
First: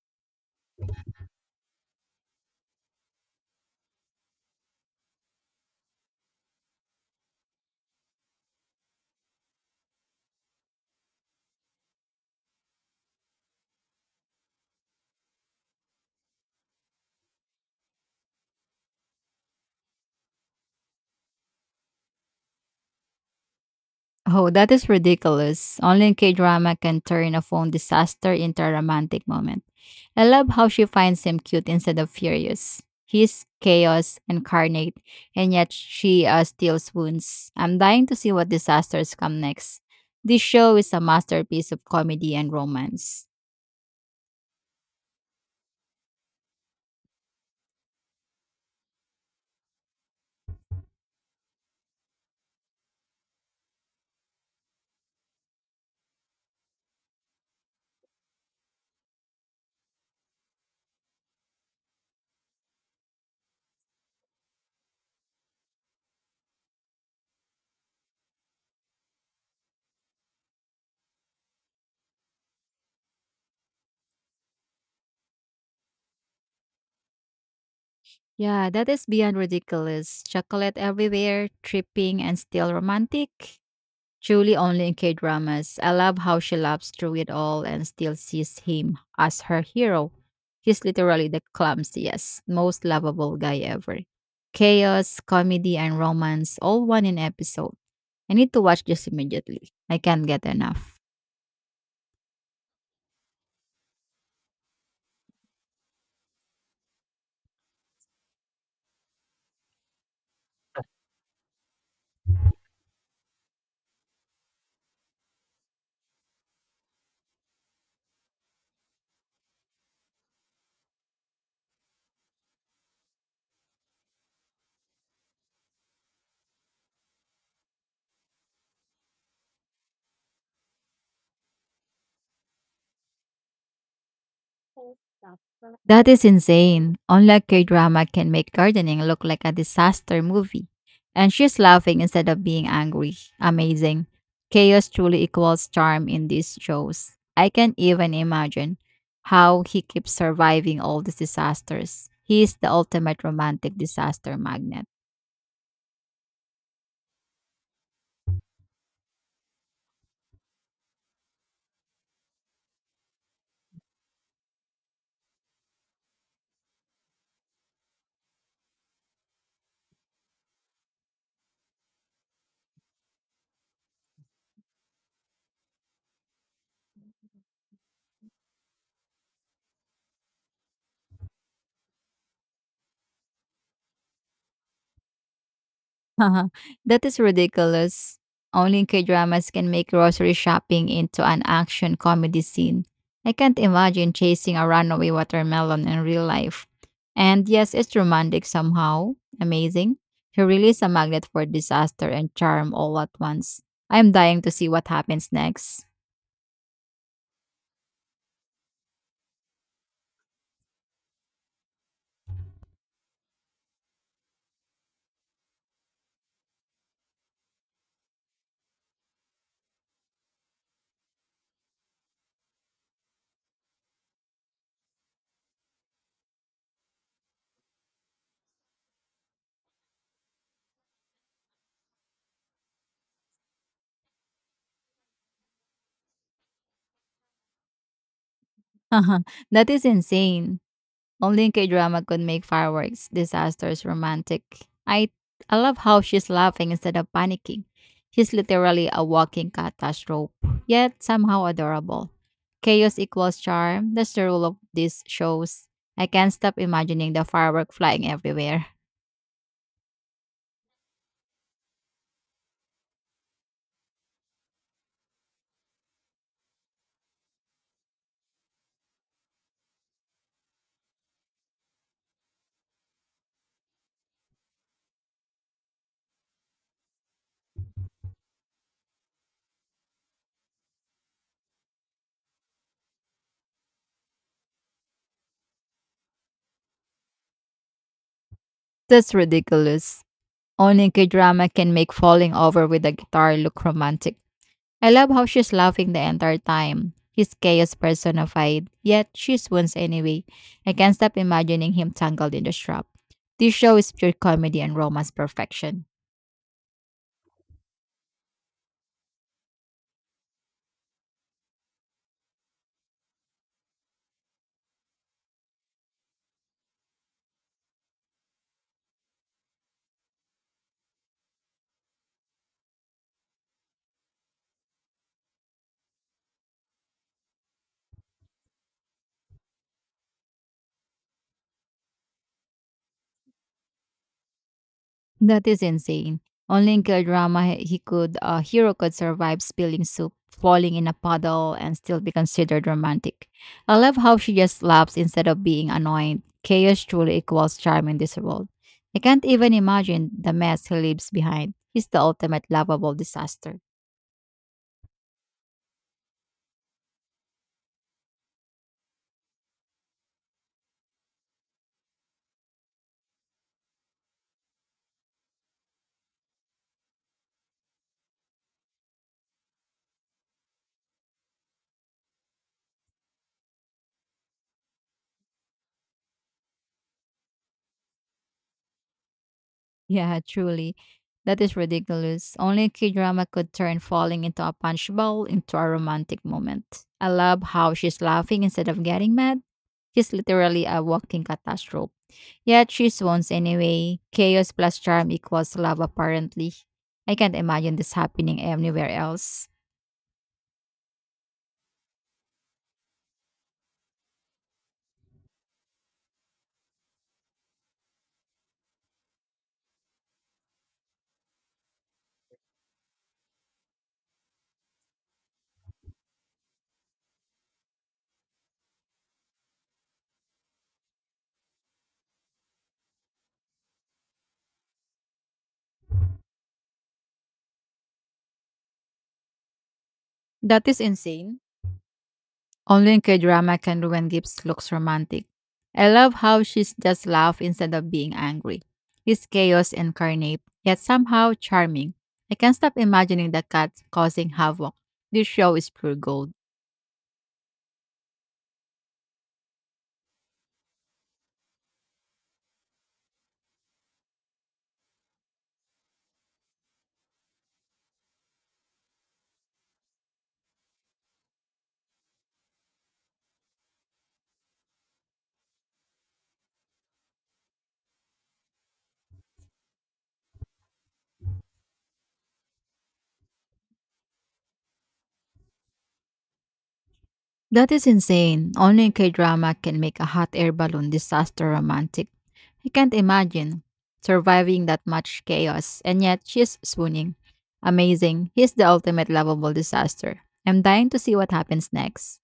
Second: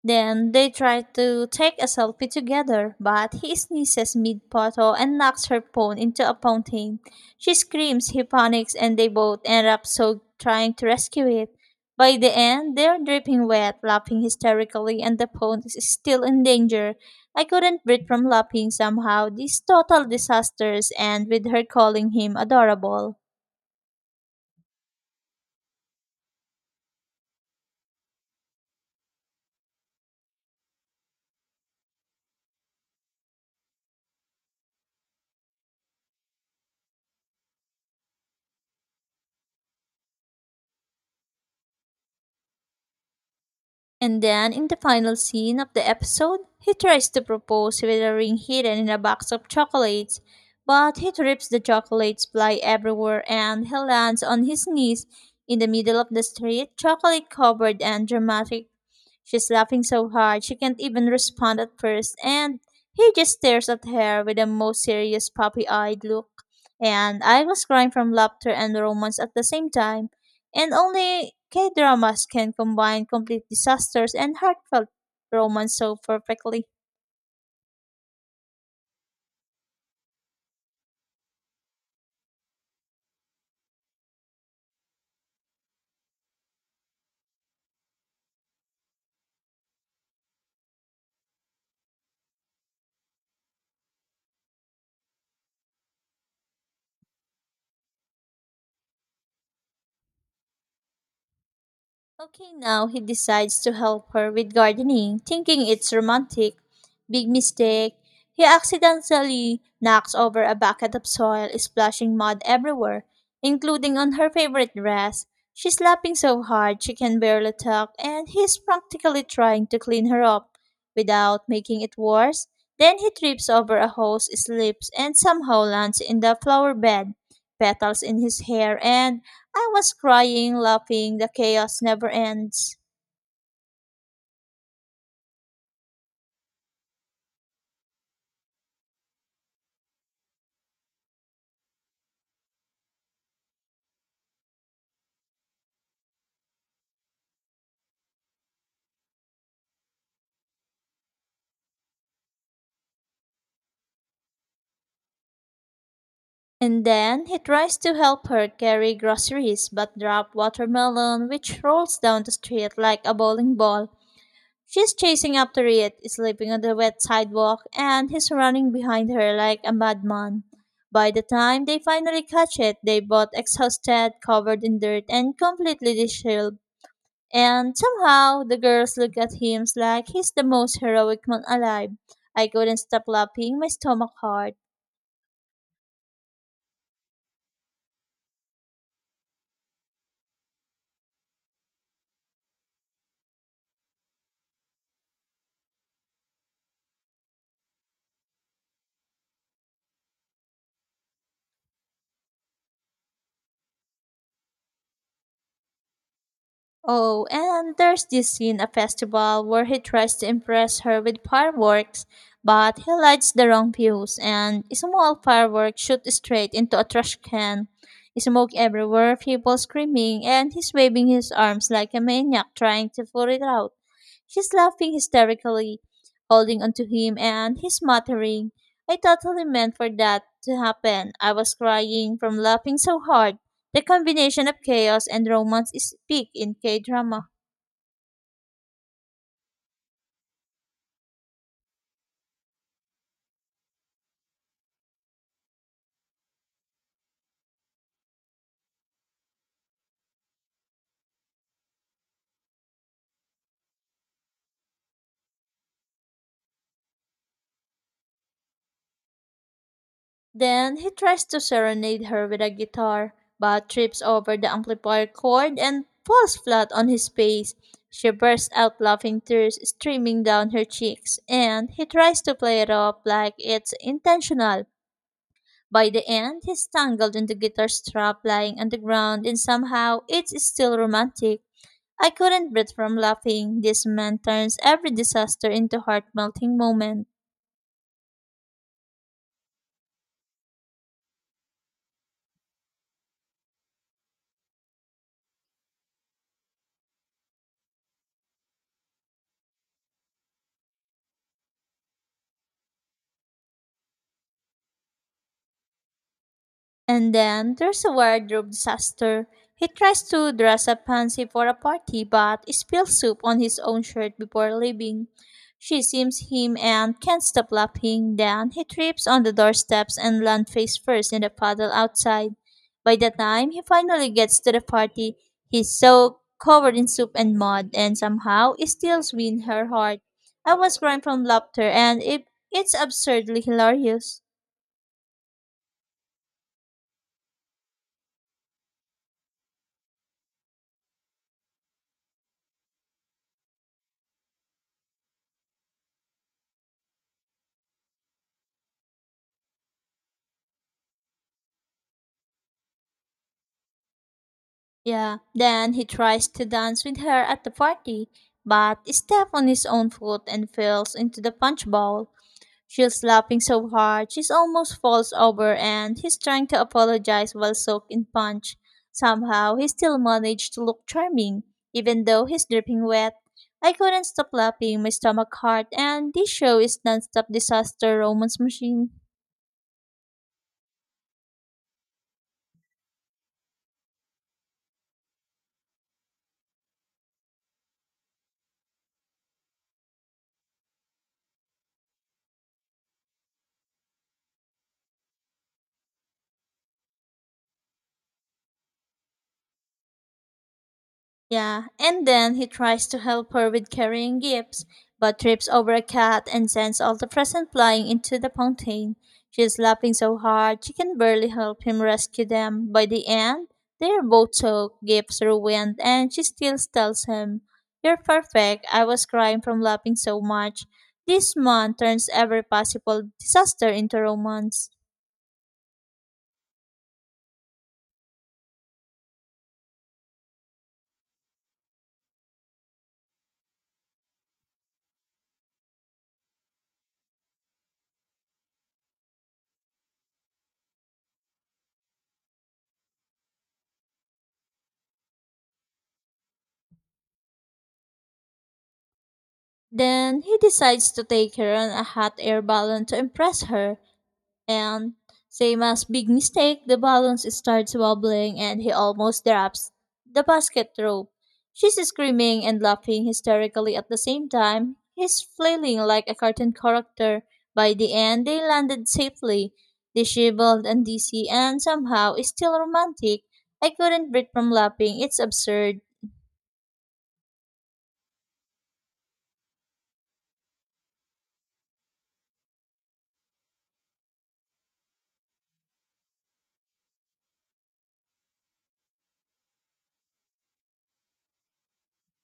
Speaker 1: Then they try to take a selfie together, but he sneezes mid photo and knocks her phone into a fountain. She screams, he panics, and they both end up soaked trying to rescue it. By the end, they're dripping wet, laughing hysterically, and the phone is still in danger. I couldn't breathe from laughing somehow. These total disasters end with her calling him adorable.
Speaker 2: Oh, that is ridiculous. Only K drama can turn a phone disaster into a romantic moment. I love how she finds him cute instead of furious. He's chaos incarnate, and yet she uh, steals wounds. I'm dying to see what disasters come next. This show is a masterpiece of comedy and romance.
Speaker 1: And then, in the final scene of the episode, he tries to propose with a ring hidden in a box of chocolates, but he trips the chocolates fly everywhere and he lands on his knees in the middle of the street, chocolate covered and dramatic. She's laughing so hard she can't even respond at first, and he just stares at her with a most serious puppy eyed look. And I was crying from laughter and romance at the same time. And only K dramas can combine complete disasters and heartfelt romance so perfectly.
Speaker 2: Yeah, that is beyond ridiculous. Chocolate everywhere, tripping, and still romantic. Truly only in K dramas. I love how she laughs through it all and still sees him as her hero. He's literally the clumsiest, most lovable guy ever. Chaos, comedy, and romance all one in episode. I need to watch this immediately. I can't get enough.
Speaker 1: Okay, now he decides to help her with gardening, thinking it's romantic. Big mistake. He accidentally knocks over a bucket of soil, splashing mud everywhere, including on her favorite dress. She's laughing so hard she can barely talk, and he's practically trying to clean her up without making it worse. Then he trips over a hose, slips, and somehow lands in the flower bed, petals in his hair, and I was crying, laughing, the chaos never ends.
Speaker 2: That is insane. Online K drama can make gardening look like a disaster movie. And she's laughing instead of being angry. Amazing. Chaos truly equals charm in these shows. I can even imagine how he keeps surviving all these disasters. He is the ultimate romantic disaster magnet.
Speaker 1: And then he tries to help her carry groceries but drop watermelon which rolls down the street like a bowling ball. She's chasing after it, slipping on the wet sidewalk, and he's running behind her like a madman. By the time they finally catch it, they both exhausted, covered in dirt, and completely disheveled. And somehow the girls look at him like he's the most heroic man alive. I couldn't stop laughing, my stomach hurt.
Speaker 2: That is ridiculous. Only K-dramas can make grocery shopping into an action comedy scene. I can't imagine chasing a runaway watermelon in real life. And yes, it's romantic somehow. Amazing. She really is a magnet for disaster and charm all at once. I'm dying to see what happens next.
Speaker 1: Oh, and there's this scene at a festival where he tries to impress her with fireworks, but he lights the wrong fuse and a small firework shoots straight into a trash can. Smoke everywhere, people screaming, and he's waving his arms like a maniac trying to put it out. She's laughing hysterically, holding onto him, and he's muttering, I totally meant for that to happen. I was crying from laughing so hard. The combination of chaos and romance is peak in K drama.
Speaker 2: That is insane. Only in K-drama could make fireworks, disasters, romantic. I I love how she's laughing instead of panicking. She's literally a walking catastrophe, yet somehow adorable. Chaos equals charm. That's the rule of these shows. I can't stop imagining the firework flying everywhere.
Speaker 1: Then he tries to serenade her with a guitar, but trips over the amplifier cord and falls flat on his face. She bursts out laughing, tears streaming down her cheeks, and he tries to play it off like it's intentional. By the end, he's tangled in the guitar strap lying on the ground, and somehow it's still romantic. I couldn't breathe from laughing. This man turns every disaster into heart melting moments.
Speaker 2: That's ridiculous. Only K-drama can make falling over with a guitar look romantic. I love how she's laughing the entire time. He's chaos personified, yet she swoons anyway. I can't stop imagining him tangled in the strap. This show is pure comedy and romance perfection.
Speaker 1: And then there's a wardrobe disaster. He tries to dress up fancy for a party but spills soup on his own shirt before leaving. She sees him and can't stop laughing. Then he trips on the doorsteps and lands face first in the puddle outside. By the time he finally gets to the party, he's so covered in soup and mud and somehow it still wins her heart. I was crying from laughter and it, it's absurdly hilarious.
Speaker 2: That is insane. Only in K drama he he could a hero could survive spilling soup, falling in a puddle, and still be considered romantic. I love how she just laughs instead of being annoyed. Chaos truly equals charm in this world. I can't even imagine the mess he leaves behind. He's the ultimate lovable disaster.
Speaker 1: Yeah, then he tries to dance with her at the party, but steps on his own foot and falls into the punch bowl. She's laughing so hard, she almost falls over and he's trying to apologize while soaked in punch. Somehow, he still managed to look charming, even though he's dripping wet. I couldn't stop laughing, my stomach hurt, and this show is non-stop disaster romance machine.
Speaker 2: Yeah, truly. That is ridiculous. Only a K drama could turn falling into a punch bowl into a romantic moment. I love how she's laughing instead of getting mad. She's literally a walking catastrophe. Yet she swoons anyway. Chaos plus charm equals love, apparently. I can't imagine this happening anywhere else.
Speaker 1: Yeah, and then he tries to help her with carrying gifts, but trips over a cat and sends all the presents flying into the fountain. She is laughing so hard she can barely help him rescue them. By the end, they are both soaked, gifts ruined, and she still tells him, You're perfect. I was crying from laughing so much. This man turns every possible disaster into romance.
Speaker 2: That is insane. Only in K-drama can Ruben Gibbs looks romantic. I love how she's just laugh instead of being angry. He's chaos incarnate, yet somehow charming. I can't stop imagining the cat causing havoc. This show is pure gold.
Speaker 1: Then he decides to take her on a hot air balloon to impress her. And same as big mistake, the balloons starts wobbling and he almost drops the basket rope. She's screaming and laughing hysterically at the same time. He's flailing like a cartoon character. By the end, they landed safely, disheveled and dizzy, and somehow still romantic. I couldn't breathe from laughing. It's absurd.
Speaker 2: That is insane. Only in K-drama can make a hot air balloon disaster romantic. I can't imagine surviving that much chaos, and yet she's swooning. Amazing. He's the ultimate lovable disaster. I'm dying to see what happens next.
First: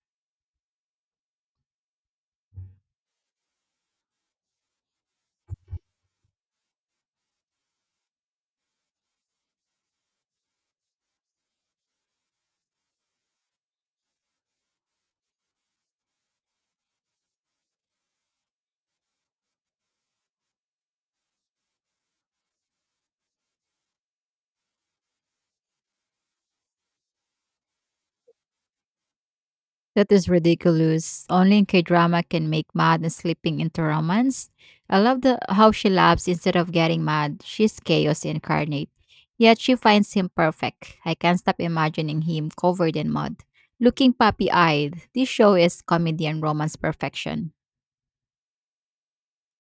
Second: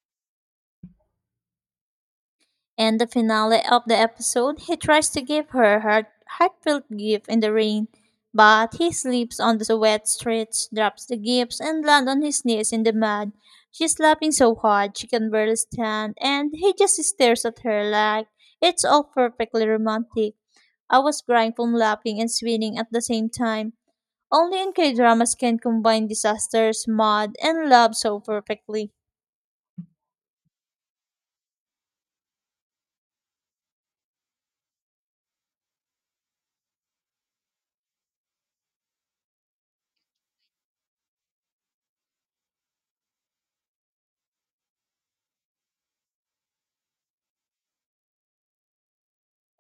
Speaker 1: In the finale of the episode, he tries to give her her heartfelt gift in the rain, but he slips on the wet streets, drops the gifts, and lands on his knees in the mud. She's laughing so hard she can barely stand, and he just stares at her like it's all perfectly romantic. I was crying from laughing and swinging at the same time. Only in K dramas can combine disasters, mud, and love so perfectly.
Speaker 2: That is ridiculous. Only in K drama can make mad and slipping into romance. I love the how she laughs instead of getting mad. She's chaos incarnate. Yet she finds him perfect. I can't stop imagining him covered in mud. Looking puppy eyed. This show is comedy and romance perfection.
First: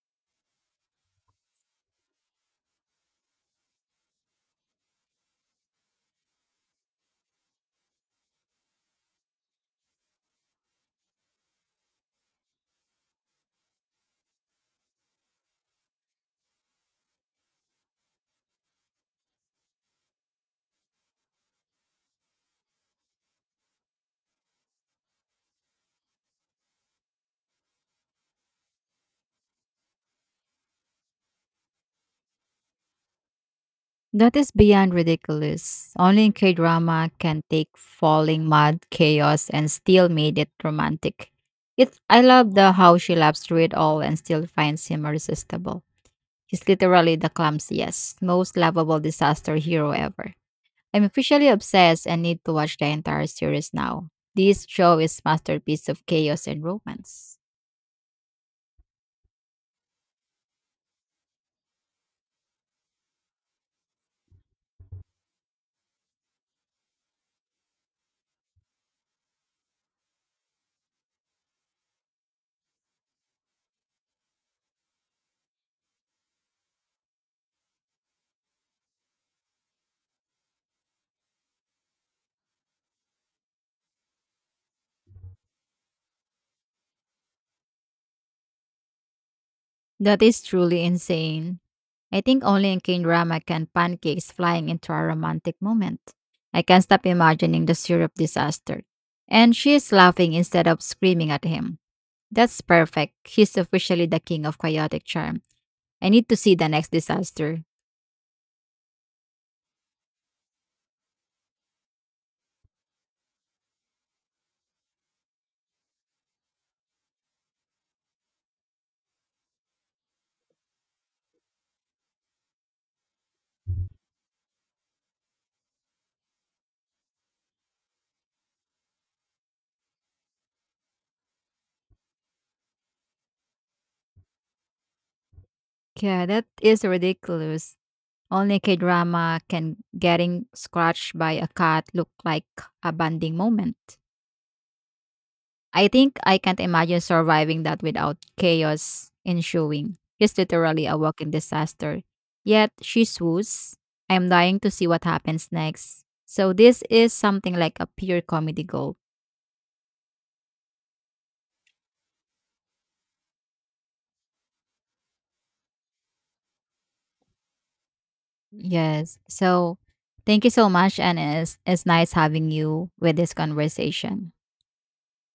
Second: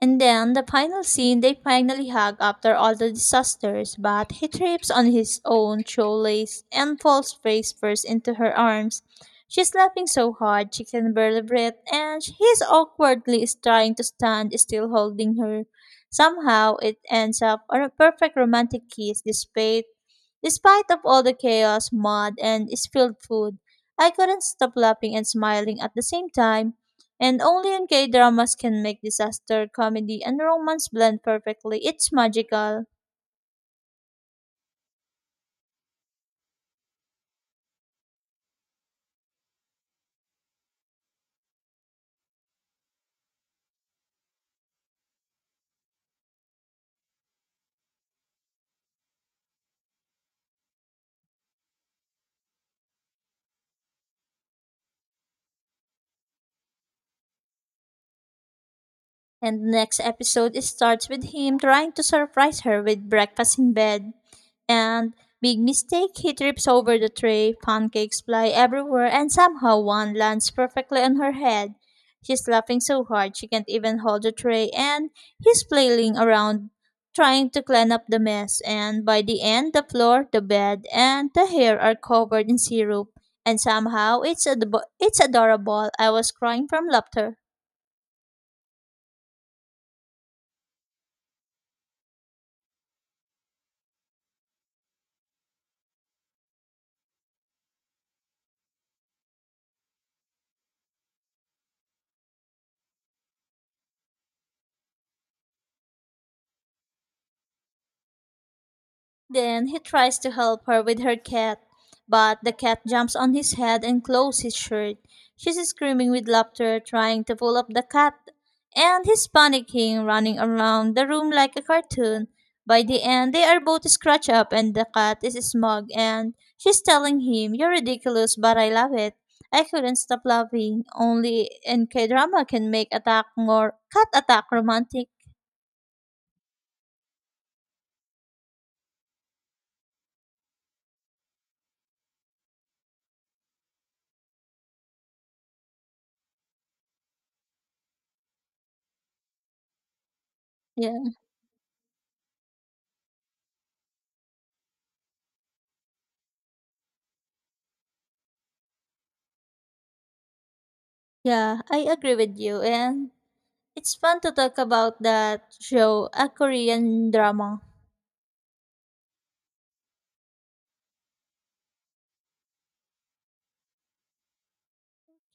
Speaker 1: And then the final scene, they finally hug after all the disasters, but he trips on his own shoelace and falls face first into her arms. She's laughing so hard she can barely breathe, and he's awkwardly is trying to stand still holding her. Somehow it ends up on a perfect romantic kiss despite despite of all the chaos, mud, and spilled food. I couldn't stop laughing and smiling at the same time. And only in K dramas can make disaster comedy and romance blend perfectly. It's magical.
Speaker 2: That is beyond ridiculous. Only in K drama can take falling mud chaos and still made it romantic. It I love the how she laughs through it all and still finds him irresistible. He's literally the clumsiest, most lovable disaster hero ever. I'm officially obsessed and need to watch the entire series now. This show is masterpiece of chaos and romance.
Speaker 1: And the next episode starts with him trying to surprise her with breakfast in bed. And big mistake, he trips over the tray, pancakes fly everywhere, and somehow one lands perfectly on her head. She's laughing so hard she can't even hold the tray, and he's flailing around trying to clean up the mess. And by the end, the floor, the bed, and the hair are covered in syrup. And somehow it's ad- it's adorable. I was crying from laughter.
Speaker 2: That is truly insane. I think only in K-drama can pancakes flying into a romantic moment. I can't stop imagining the syrup disaster. And she is laughing instead of screaming at him. That's perfect. He's officially the king of chaotic charm. I need to see the next disaster.
Speaker 1: Then he tries to help her with her cat, but the cat jumps on his head and claws his shirt. She's screaming with laughter, trying to pull up the cat, and he's panicking, running around the room like a cartoon. By the end, they are both scratched up, and the cat is smug, and she's telling him, You're ridiculous, but I love it. I couldn't stop laughing. Only in k drama can make attack more cat attack romantic.
Speaker 2: Yeah, that is ridiculous. Only K drama can getting scratched by a cat look like a bonding moment. I think I can't imagine surviving that without chaos ensuing. It's literally a
Speaker 1: Yeah,
Speaker 2: walking disaster. Yet she swoos. I'm dying to see what happens next. So this is something like a pure comedy gold.
Speaker 1: yeah, I agree with you. And it's fun to talk about that show, a Korean drama.
Speaker 2: Yes. So thank you so much and it's, it's nice having you with this conversation.